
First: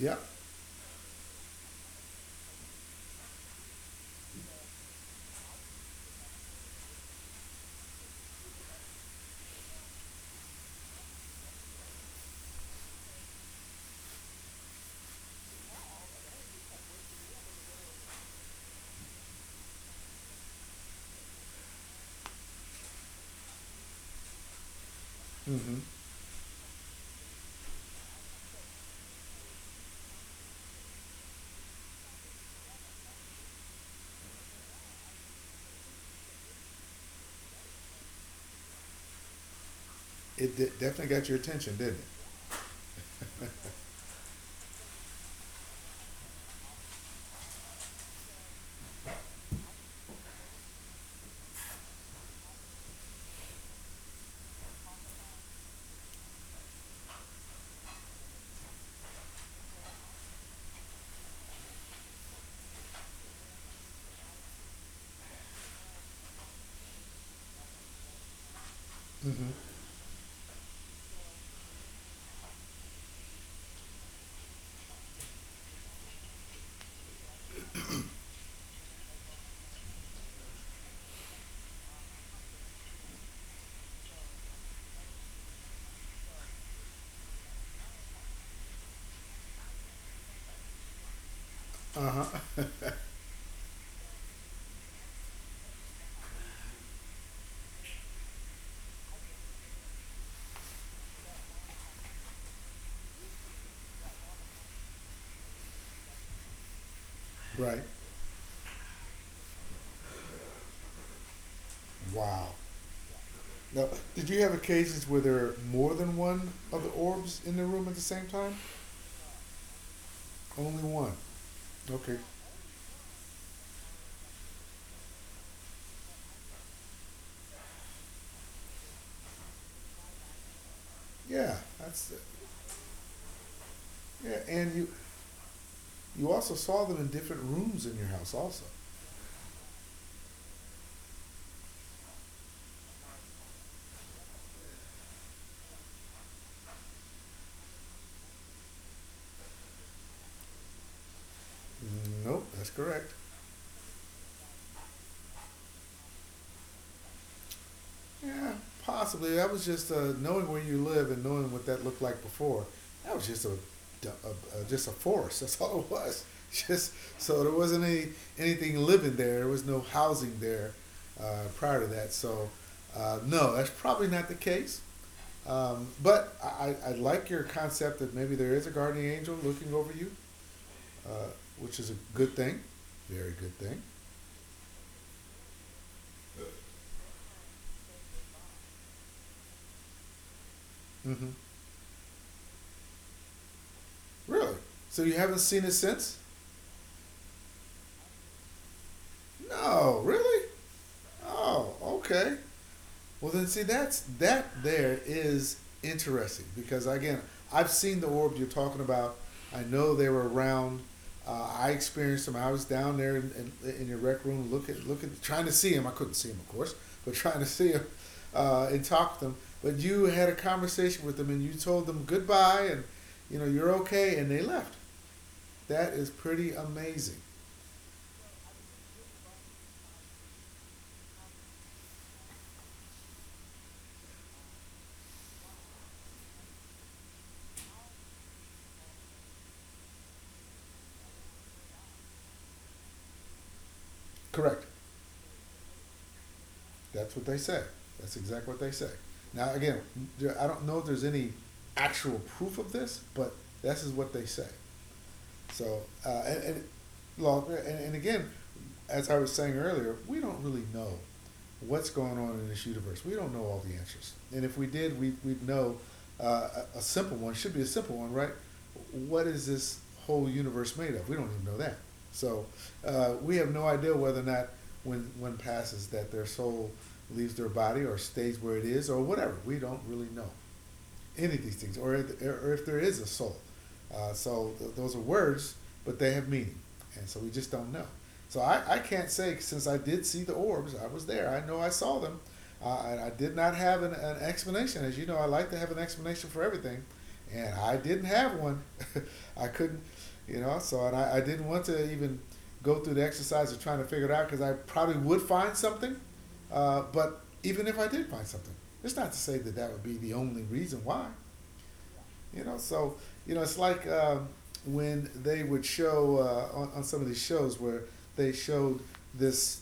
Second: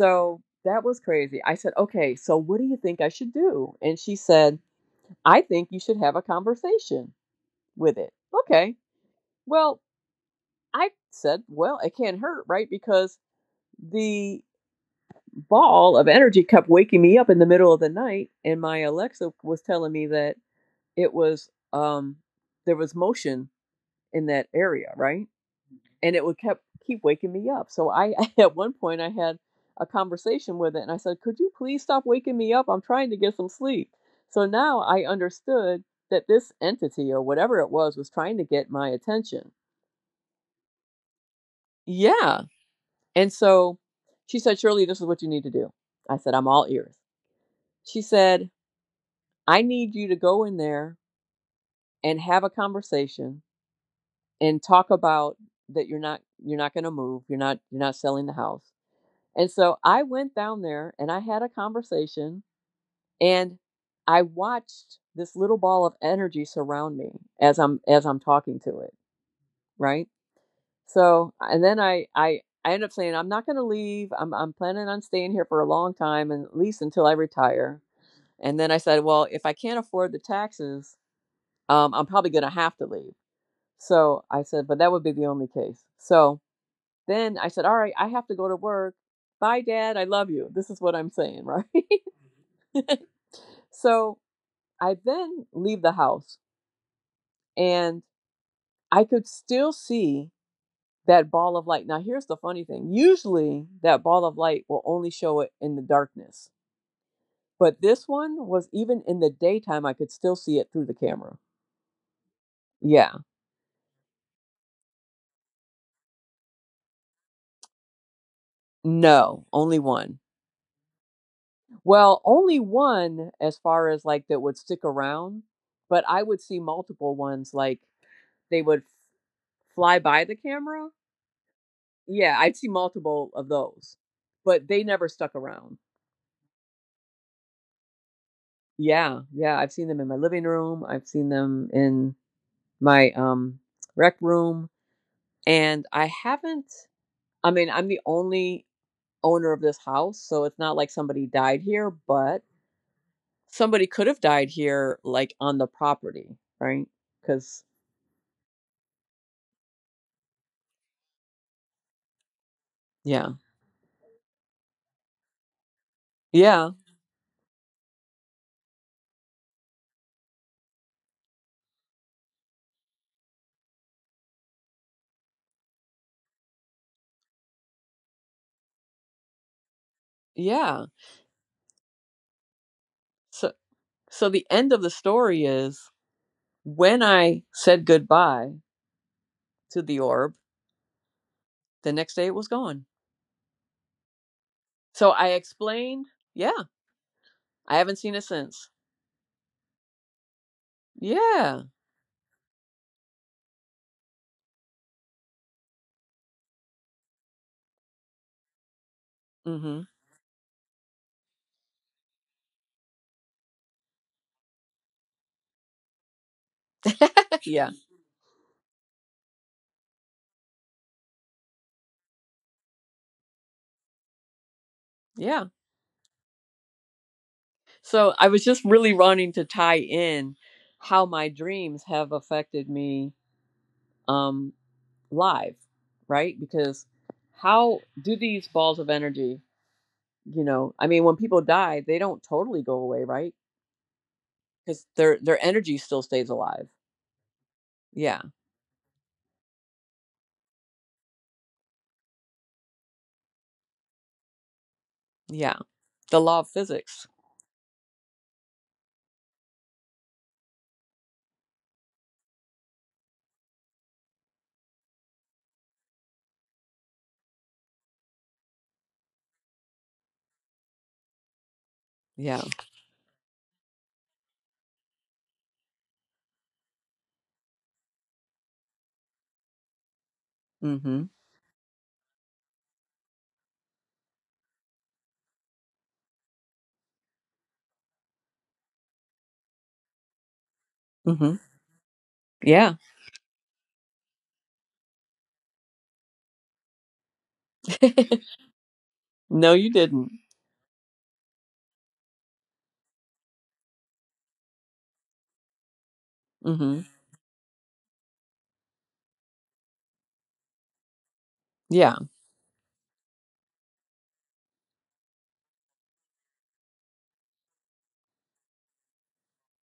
Speaker 1: Yep.
Speaker 2: that was crazy. I said, Okay, so what do you think I should do? And she said, I think you should have a conversation with it. Okay. Well, I said, well, it can't hurt, right? Because the ball of energy kept waking me up in the middle of the night, and my Alexa was telling me that it was um there was motion in that area, right?
Speaker 1: Mm-hmm.
Speaker 2: And it would kept keep waking me up. So I at one point I had a conversation with it, and I said, "Could you please stop waking me up? I'm trying to get some sleep." So now I understood that this entity or whatever it was was trying to get my attention.
Speaker 1: It de- definitely got your attention, didn't it?
Speaker 2: Yeah. And so she said, Shirley, this is what you need to do. I said, I'm all ears. She said, I need you to go in there and have a conversation and talk about that you're not you're not going to move, you're not you're not selling the house. And so I went down there and I had a conversation, and I watched this little ball of energy surround me as i'm as i'm talking to it, right? So, and then I I I end up saying I'm not going to leave. I'm I'm planning on staying here for a long time, and at least until I retire. And then I said, well, if I can't afford the taxes, um, I'm probably going to have to leave. So I said, but that would be the only case. So then I said, all right, I have to go to work. Bye, Dad. I love you. This is what I'm saying, right?
Speaker 1: Uh-huh.
Speaker 2: So I then leave the house, and I could still see that ball of light. Now, here's the funny thing. Usually, that ball of light will only show it in the darkness. But
Speaker 1: Right.
Speaker 2: this one was even in the daytime, I could still see it through the camera.
Speaker 1: Wow.
Speaker 2: Yeah.
Speaker 1: Now, did you have occasions where there were more than one of the orbs in the room at the same time?
Speaker 2: No, only one.
Speaker 1: Only one. Okay.
Speaker 2: Well, only one as far as like that would stick around, but I would see multiple ones like they would fly by the camera.
Speaker 1: Yeah. That's,
Speaker 2: Yeah, I'd see multiple of those,
Speaker 1: yeah,
Speaker 2: but
Speaker 1: and
Speaker 2: they
Speaker 1: you
Speaker 2: never stuck around.
Speaker 1: you also saw them in different rooms in your house also.
Speaker 2: Yeah, yeah, I've seen them in my living room. I've seen them in my um rec room. And I haven't, I mean, I'm the only owner of this house, so it's not like somebody died here, but
Speaker 1: Nope, that's correct.
Speaker 2: somebody could have died here like on the property, right? Cuz
Speaker 1: Yeah, possibly. That was just uh, knowing where you live and knowing what that looked like before. That was
Speaker 2: yeah,
Speaker 1: just a, a, a just a forest. That's all it was.
Speaker 2: yeah,
Speaker 1: Just so there wasn't any anything living there. There was no housing there uh, prior to that. So uh, no, that's probably not the case. Um, but I I like your concept that maybe there is a guardian angel looking over you.
Speaker 2: yeah.
Speaker 1: uh, which is a good thing, very good
Speaker 2: so
Speaker 1: thing.
Speaker 2: so the end of the story is, when I said goodbye to the orb,
Speaker 1: Mm-hmm.
Speaker 2: the next day it was gone.
Speaker 1: Really? So you
Speaker 2: So
Speaker 1: haven't
Speaker 2: I
Speaker 1: seen it since?
Speaker 2: explained, yeah, I haven't seen it since.
Speaker 1: No, really?
Speaker 2: Yeah.
Speaker 1: Oh, okay. Well, then see that's that there is interesting because again I've seen the orb you're talking about. I know
Speaker 2: Mhm.
Speaker 1: they were around. Uh, I experienced them. I was down there in, in, in your rec room looking, looking, trying to see them. I couldn't see them, of course, but trying to see
Speaker 2: Yeah,
Speaker 1: them uh, and talk to them. But you had a conversation with them and you told them goodbye and you know you're okay and they left.
Speaker 2: yeah.
Speaker 1: That is pretty amazing.
Speaker 2: So I was just really wanting to tie in how my dreams have affected me, um, live, right? Because how do these balls of energy, you know, I mean, when people die, they don't totally go away, right?
Speaker 1: Correct.
Speaker 2: Because their their energy still stays alive.
Speaker 1: That's what they say. That's
Speaker 2: Yeah,
Speaker 1: exactly what they say. Now, again, I don't know if there's any actual proof of this, but this is what they say.
Speaker 2: yeah.
Speaker 1: So, uh,
Speaker 2: The
Speaker 1: and,
Speaker 2: law of
Speaker 1: and,
Speaker 2: physics.
Speaker 1: look, and, and again, as I was saying earlier, we don't really know what's going on in this universe. We don't know all the answers. And if we did, we, we'd know uh, a, a simple one, should be a simple one, right? What is this whole universe made of? We don't even know that. So
Speaker 2: Yeah.
Speaker 1: uh, we have no idea whether or not when one passes that their soul leaves their body or stays where it is or whatever. We don't really know
Speaker 2: Mm-hmm.
Speaker 1: any of these things, or if, or if there is a soul. Uh, so th- those are words, but they have meaning, and so we just don't know. So I, I can't say since I did see the orbs, I was there.
Speaker 2: Mm-hmm.
Speaker 1: I know I saw them.
Speaker 2: Yeah.
Speaker 1: Uh, and I did not have an, an explanation. As you know, I like to have an explanation for everything, and I didn't have one. I
Speaker 2: No, you
Speaker 1: couldn't,
Speaker 2: didn't.
Speaker 1: you know. So and I, I didn't want to even go through the exercise of trying to figure it out because I probably would find something uh,
Speaker 2: Mm-hmm.
Speaker 1: but even if I did find something, it's not to say that that would be the only reason why.
Speaker 2: Yeah.
Speaker 1: You know, so you know, it's like um when they would show uh, on on some of these shows where they showed this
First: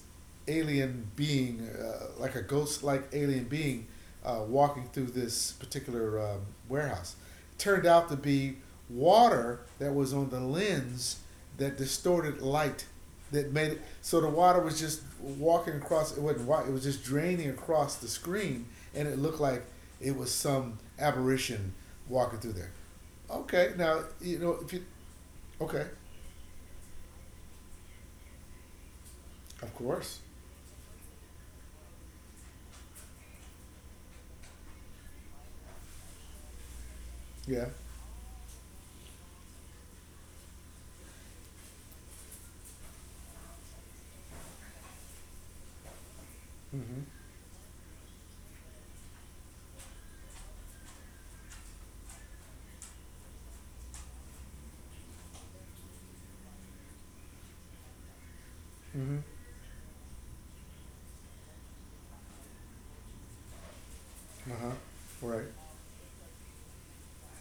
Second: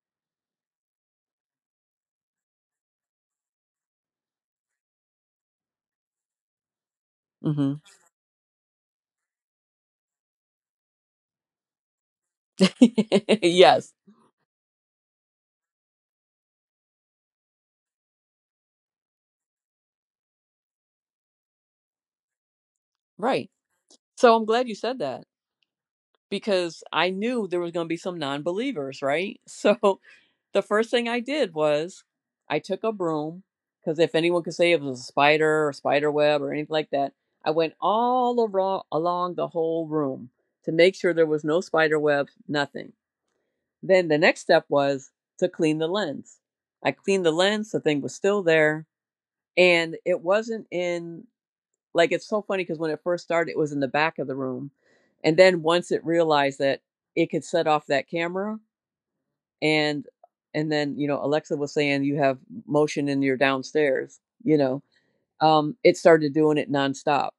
Speaker 1: alien being, uh, like a ghost-like alien being, uh, walking through this particular um, warehouse. It
Speaker 2: Mm-hmm.
Speaker 1: turned out to be water that was on the lens that distorted light that made it
Speaker 2: Yes.
Speaker 1: so the water was just walking across. It wasn't water, it was just draining across the screen and it looked like it was some apparition walking through there.
Speaker 2: Right.
Speaker 1: Okay, now
Speaker 2: So
Speaker 1: you
Speaker 2: I'm
Speaker 1: know
Speaker 2: glad
Speaker 1: if
Speaker 2: you
Speaker 1: you
Speaker 2: said that,
Speaker 1: okay,
Speaker 2: because I knew there was going to be some non believers, right?
Speaker 1: of
Speaker 2: So
Speaker 1: course,
Speaker 2: the first thing I did was I took a broom, because if anyone could say it was a spider or spider web or anything like that, I
Speaker 1: yeah.
Speaker 2: went all aro- along the whole room to make sure there was no spider webs, nothing. Then the next step was to clean the lens. I
Speaker 1: Mm-hmm.
Speaker 2: cleaned the lens, the thing was still there, and it wasn't in, like, it's so funny because when it first started it was in the back of the room, and then once it realized that it could set off that camera,
Speaker 1: Mm-hmm.
Speaker 2: and and then you know Alexa was saying you have motion in your downstairs. You
Speaker 1: Uh-huh.
Speaker 2: know
Speaker 1: Right.
Speaker 2: um it started doing it nonstop.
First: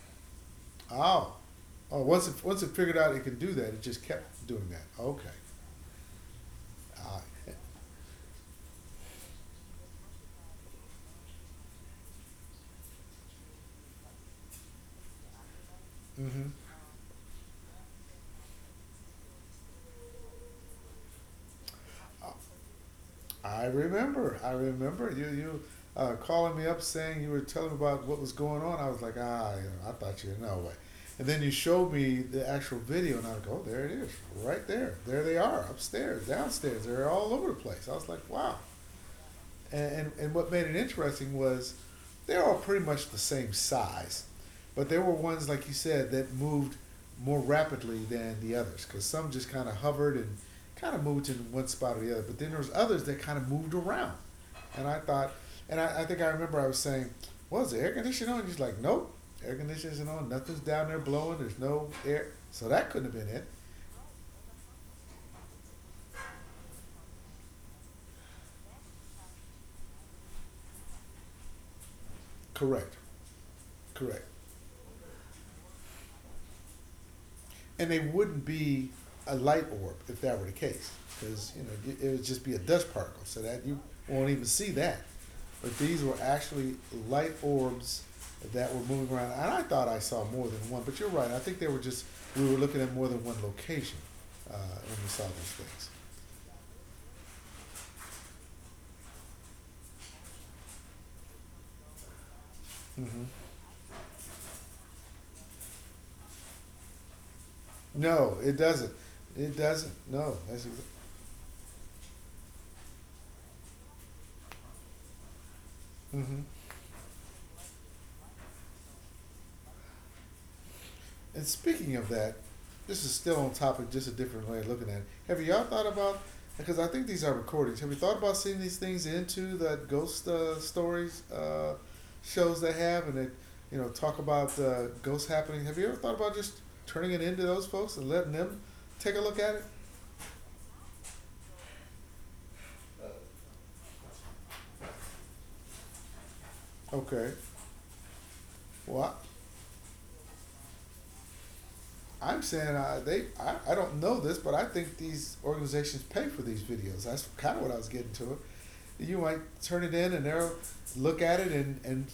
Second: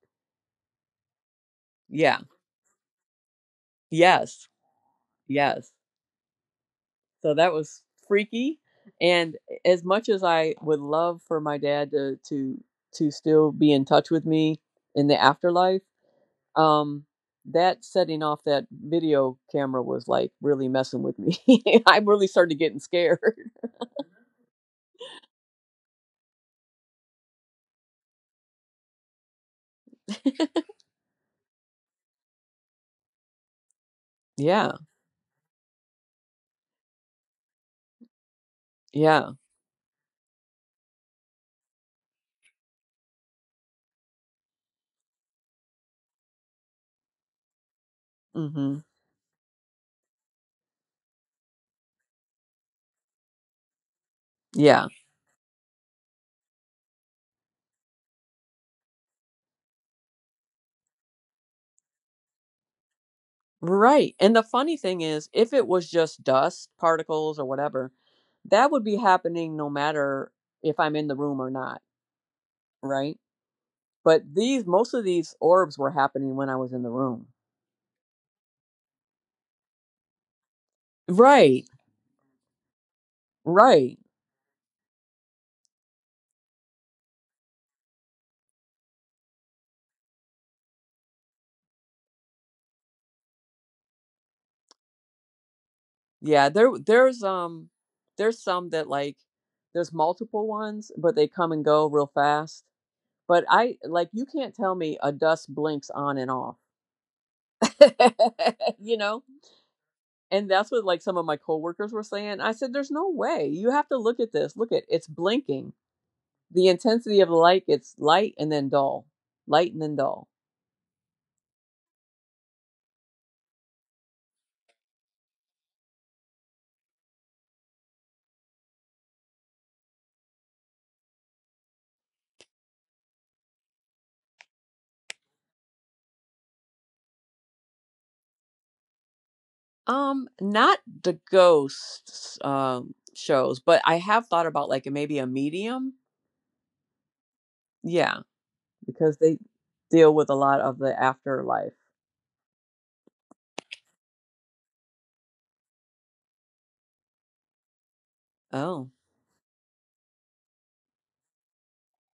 Speaker 1: Oh, oh,
Speaker 2: Yeah,
Speaker 1: once it once it figured out it could do that, it just kept
Speaker 2: yes,
Speaker 1: doing that. Okay.
Speaker 2: yes.
Speaker 1: uh,
Speaker 2: So that was freaky. And as much as I would love for my dad to to to still be in touch with me in the afterlife,
Speaker 1: mm-hmm.
Speaker 2: um that setting off that video camera was like really messing with me. I really
Speaker 1: Oh,
Speaker 2: started getting scared.
Speaker 1: I remember. I remember you. You uh, calling me up saying you were telling me about what was going on. I was like, ah, you know, I thought you know what. And then you showed me the actual video, and I go, oh, there it is, right
Speaker 2: Yeah.
Speaker 1: there. There they are, upstairs, downstairs. They're all over the place. I was like, wow.
Speaker 2: Yeah.
Speaker 1: And, and, and what made it interesting was they're all pretty much the same size, but there were ones, like you said, that moved more rapidly than the
Speaker 2: Hmm.
Speaker 1: others because some just kind of hovered and kind of moved in one spot or the other. But then there was others that kind of moved around.
Speaker 2: Yeah,
Speaker 1: And I thought, and I, I think I remember I was saying, well, is the air conditioning on? And he's like, nope, air conditioning isn't on. Nothing's down there blowing. There's no air. So that couldn't have been it.
Speaker 2: right. And the funny thing is, if it was just dust particles or whatever, that would be happening no matter if I'm in the room or not,
Speaker 1: Correct.
Speaker 2: right? But
Speaker 1: Correct.
Speaker 2: these most of these orbs were happening when I was in the room.
Speaker 1: And they wouldn't be a light orb if that were the case, because you
Speaker 2: Right,
Speaker 1: know it- would just be a dust particle, so that you
Speaker 2: right.
Speaker 1: won't even see that. But these were actually light orbs that were moving around, and I thought I saw more than one. But you're right; I think they were just we were looking at more than one location uh, when we saw these things.
Speaker 2: Yeah, there there's um there's some that, like, there's multiple ones, but they come and go real fast.
Speaker 1: Hmm.
Speaker 2: But I, like, you can't tell me a dust blinks on and off.
Speaker 1: No, it doesn't.
Speaker 2: You know?
Speaker 1: It doesn't. No,
Speaker 2: And
Speaker 1: that's.
Speaker 2: that's what like some of my coworkers were saying. I said there's no way. You have to look at this. Look at it's blinking.
Speaker 1: Hmm.
Speaker 2: The intensity of the light gets light and then dull. Light and then dull.
Speaker 1: And speaking of that, this is still on topic, just a different way of looking at it. Have y'all thought about? Because I think these are recordings. Have you thought about seeing these things into the ghost uh, stories uh, shows they have, and they, you know, talk about uh, ghost happening? Have you ever thought about just turning it into those folks and letting them take a look at it?
Speaker 2: Um not the ghosts um shows, but I have thought about like maybe a medium.
Speaker 1: Okay.
Speaker 2: Yeah.
Speaker 1: What?
Speaker 2: Because they deal with a lot of the afterlife.
Speaker 1: I'm saying uh, they. I, I don't know this, but I think these organizations pay for these videos. That's kind of what I was getting to.
Speaker 2: Oh,
Speaker 1: You might turn it in, and they'll look at it, and and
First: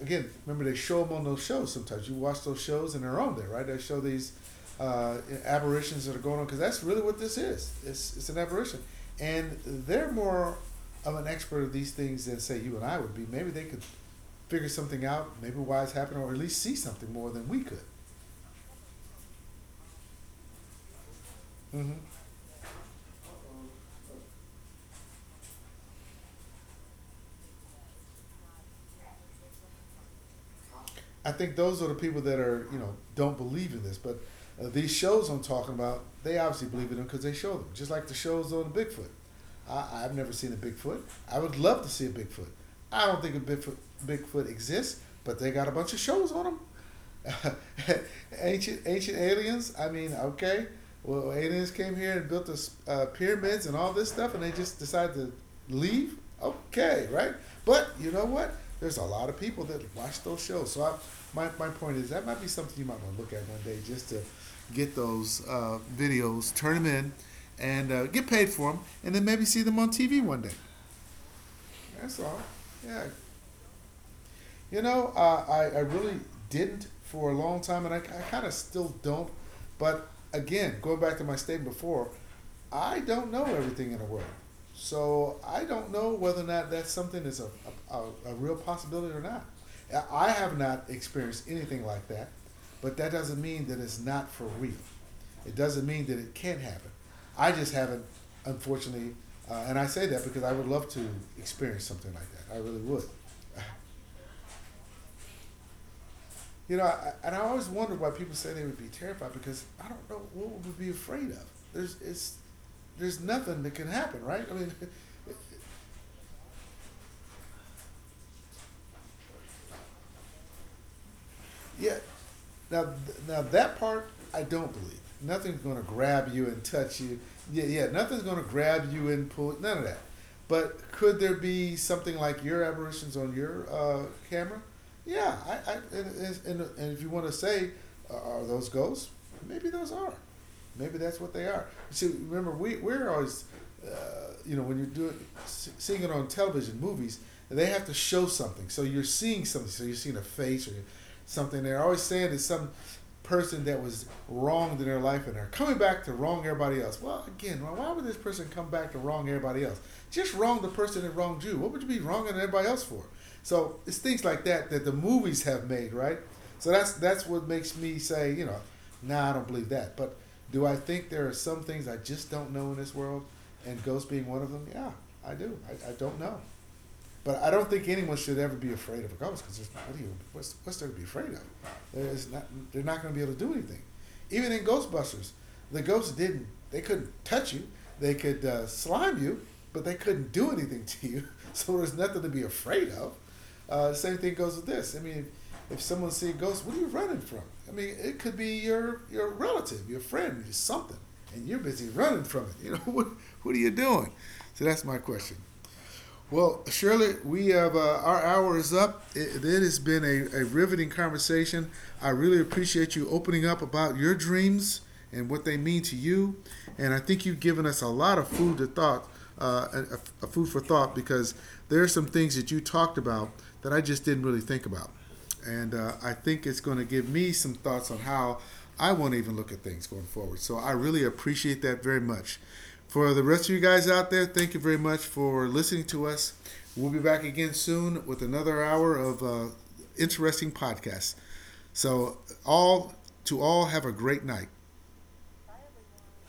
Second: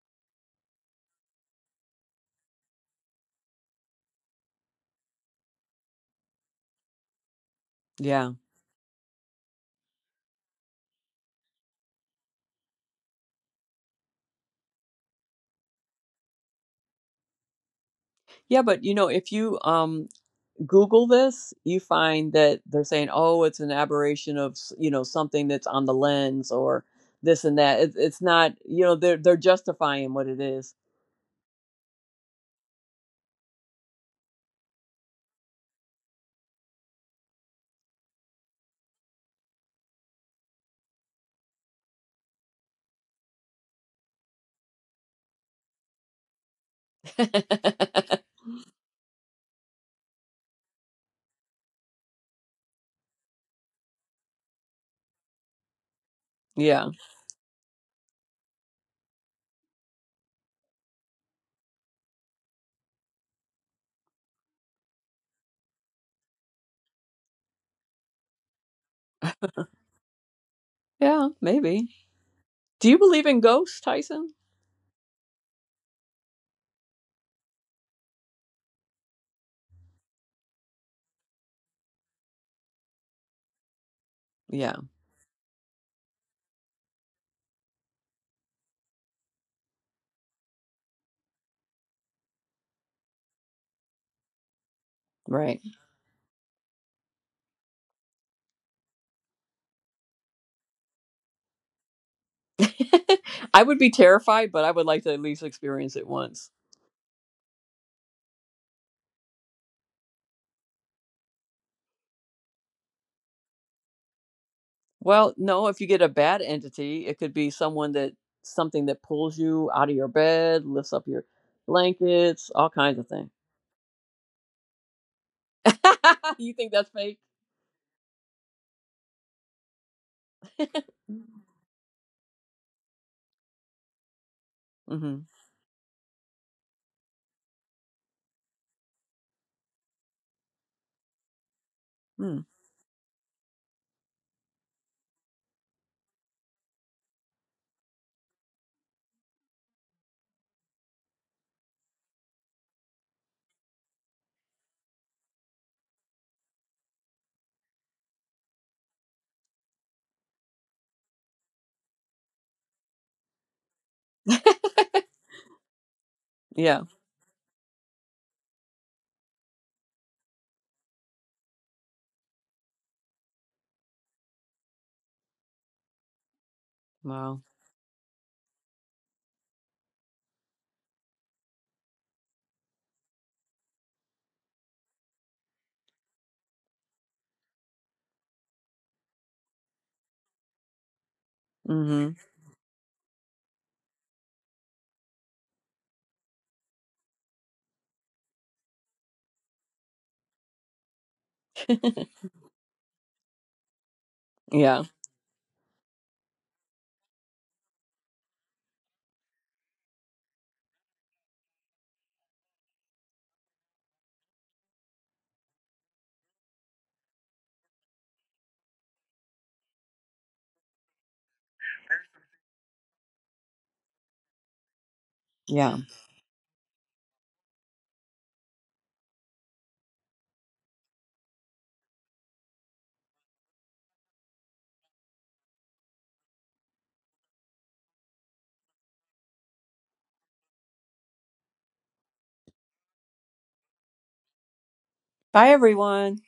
Speaker 1: again, remember they show them on those shows. Sometimes you watch those shows, and they're on there, right? They show these uh, aberrations that are going on because that's really what this is. It's it's
Speaker 2: yeah.
Speaker 1: an aberration, and they're more of an expert of these things than say you and I would be. Maybe they could figure something out, maybe why it's happening, or at least see something more than we could.
Speaker 2: Yeah, but you know, if you um, Google this, you
Speaker 1: Mm-hmm.
Speaker 2: find that they're saying, "Oh, it's an aberration of you know something that's on the lens or this and that." It, it's not, you know, they're they're justifying what it is.
Speaker 1: I think those are the people that are you know don't believe in this, but uh, these shows I'm talking about, they obviously believe in them because they show them. Just like the shows on Bigfoot. I, I've never seen a Bigfoot. I would love to see a Bigfoot. I don't think a Bigfoot Bigfoot exists, but they got a bunch of shows on them. Ancient ancient aliens. I mean, okay, well, aliens came here and built us uh, pyramids and all this stuff, and they just decided to leave.
Speaker 2: Yeah,
Speaker 1: Okay, right? But you know what? There's a lot of people that watch those shows. So I, my my point is that might be something you might want to look at one day just to get those uh, videos, turn them in, and uh, get paid for them, and then maybe see them on T V one day.
Speaker 2: yeah, maybe.
Speaker 1: That's all.
Speaker 2: Do you
Speaker 1: Yeah,
Speaker 2: believe in ghosts, Tyson?
Speaker 1: you know, uh, I, I really didn't for a long time, and I, I kind of still don't. But again, going back to my statement before, I don't know everything in the world.
Speaker 2: Yeah,
Speaker 1: So I don't know whether or not that's something that's a, a, a real possibility or not. I- I have not experienced anything like that, but that doesn't mean that it's not for real. It
Speaker 2: right.
Speaker 1: doesn't mean that it can't happen. I just haven't, unfortunately, uh, and I say that because I would love to experience something like that. I really would.
Speaker 2: I would be terrified, but I would like to at least experience it once.
Speaker 1: You know, I, and I always wondered why people say they would be terrified because I don't know what we would be afraid of. There's it's there's nothing that can happen, right? I mean,
Speaker 2: Well, no, if you get a bad entity, it could be someone that something that pulls you out of your bed, lifts up your
Speaker 1: yeah.
Speaker 2: blankets, all
Speaker 1: Now,
Speaker 2: kinds of things.
Speaker 1: now that part I don't believe. Nothing's going to grab you
Speaker 2: You
Speaker 1: and
Speaker 2: think that's
Speaker 1: touch you.
Speaker 2: fake?
Speaker 1: Yeah, yeah. Nothing's going to grab you and pull. None of that. But could there be something like your aberrations on your uh, camera?
Speaker 2: Mm-hmm.
Speaker 1: Yeah, I, I and, and, and if you want to say, uh, are those ghosts? Maybe those are. Maybe that's what they are. See,
Speaker 2: Mm.
Speaker 1: remember, we, we're always, uh, you know, when you're doing, seeing it on television, movies, they have to show something. So you're seeing something. So you're seeing a face or something. They're always saying it's some person that was wronged in their life and are coming back to wrong everybody else. Well, again, why would this person come back to wrong everybody else? Just wrong the person that wronged you. What would you be wronging everybody else for? So it's things like that that the movies have made, right? So
Speaker 2: Yeah.
Speaker 1: that's that's what makes me say, you know, nah, I don't believe that. But do I think there are some things I just don't know in this world, and ghosts being one of them? Yeah, I do. I, I don't know.
Speaker 2: Wow.
Speaker 1: But I don't think anyone should ever be afraid of a ghost because there's what do you what's what's there to be afraid of? There's not they're not going to be able to do anything. Even in Ghostbusters, the ghosts didn't they couldn't touch you. They could uh, slime you, but they couldn't do anything to you. So there's
Speaker 2: Mm-hmm.
Speaker 1: nothing to be afraid of. Uh, same thing goes with this. I mean, if someone's seeing ghosts, what are you running from? I mean, it could be your your relative, your friend, something, and you're busy running from it. You know, what what are you doing? So
Speaker 2: Yeah.
Speaker 1: that's my question. Well, Shirley, we have uh, our hour is up. It, it has been a, a riveting conversation. I really appreciate you opening up about your dreams and what they mean to you. And I think you've given us a lot of food to thought, uh, a, a food for thought, because there are some things that you talked about that I just didn't really think about and
Speaker 2: Yeah.
Speaker 1: uh, I think it's going to give me some thoughts on how I won't even look at things going forward. So I really appreciate that very much. For the rest of you guys out there, thank you very much for listening to us. We'll be back again soon with another hour of uh, interesting podcasts. So all to all, have a great night.
Speaker 2: Bye, everyone.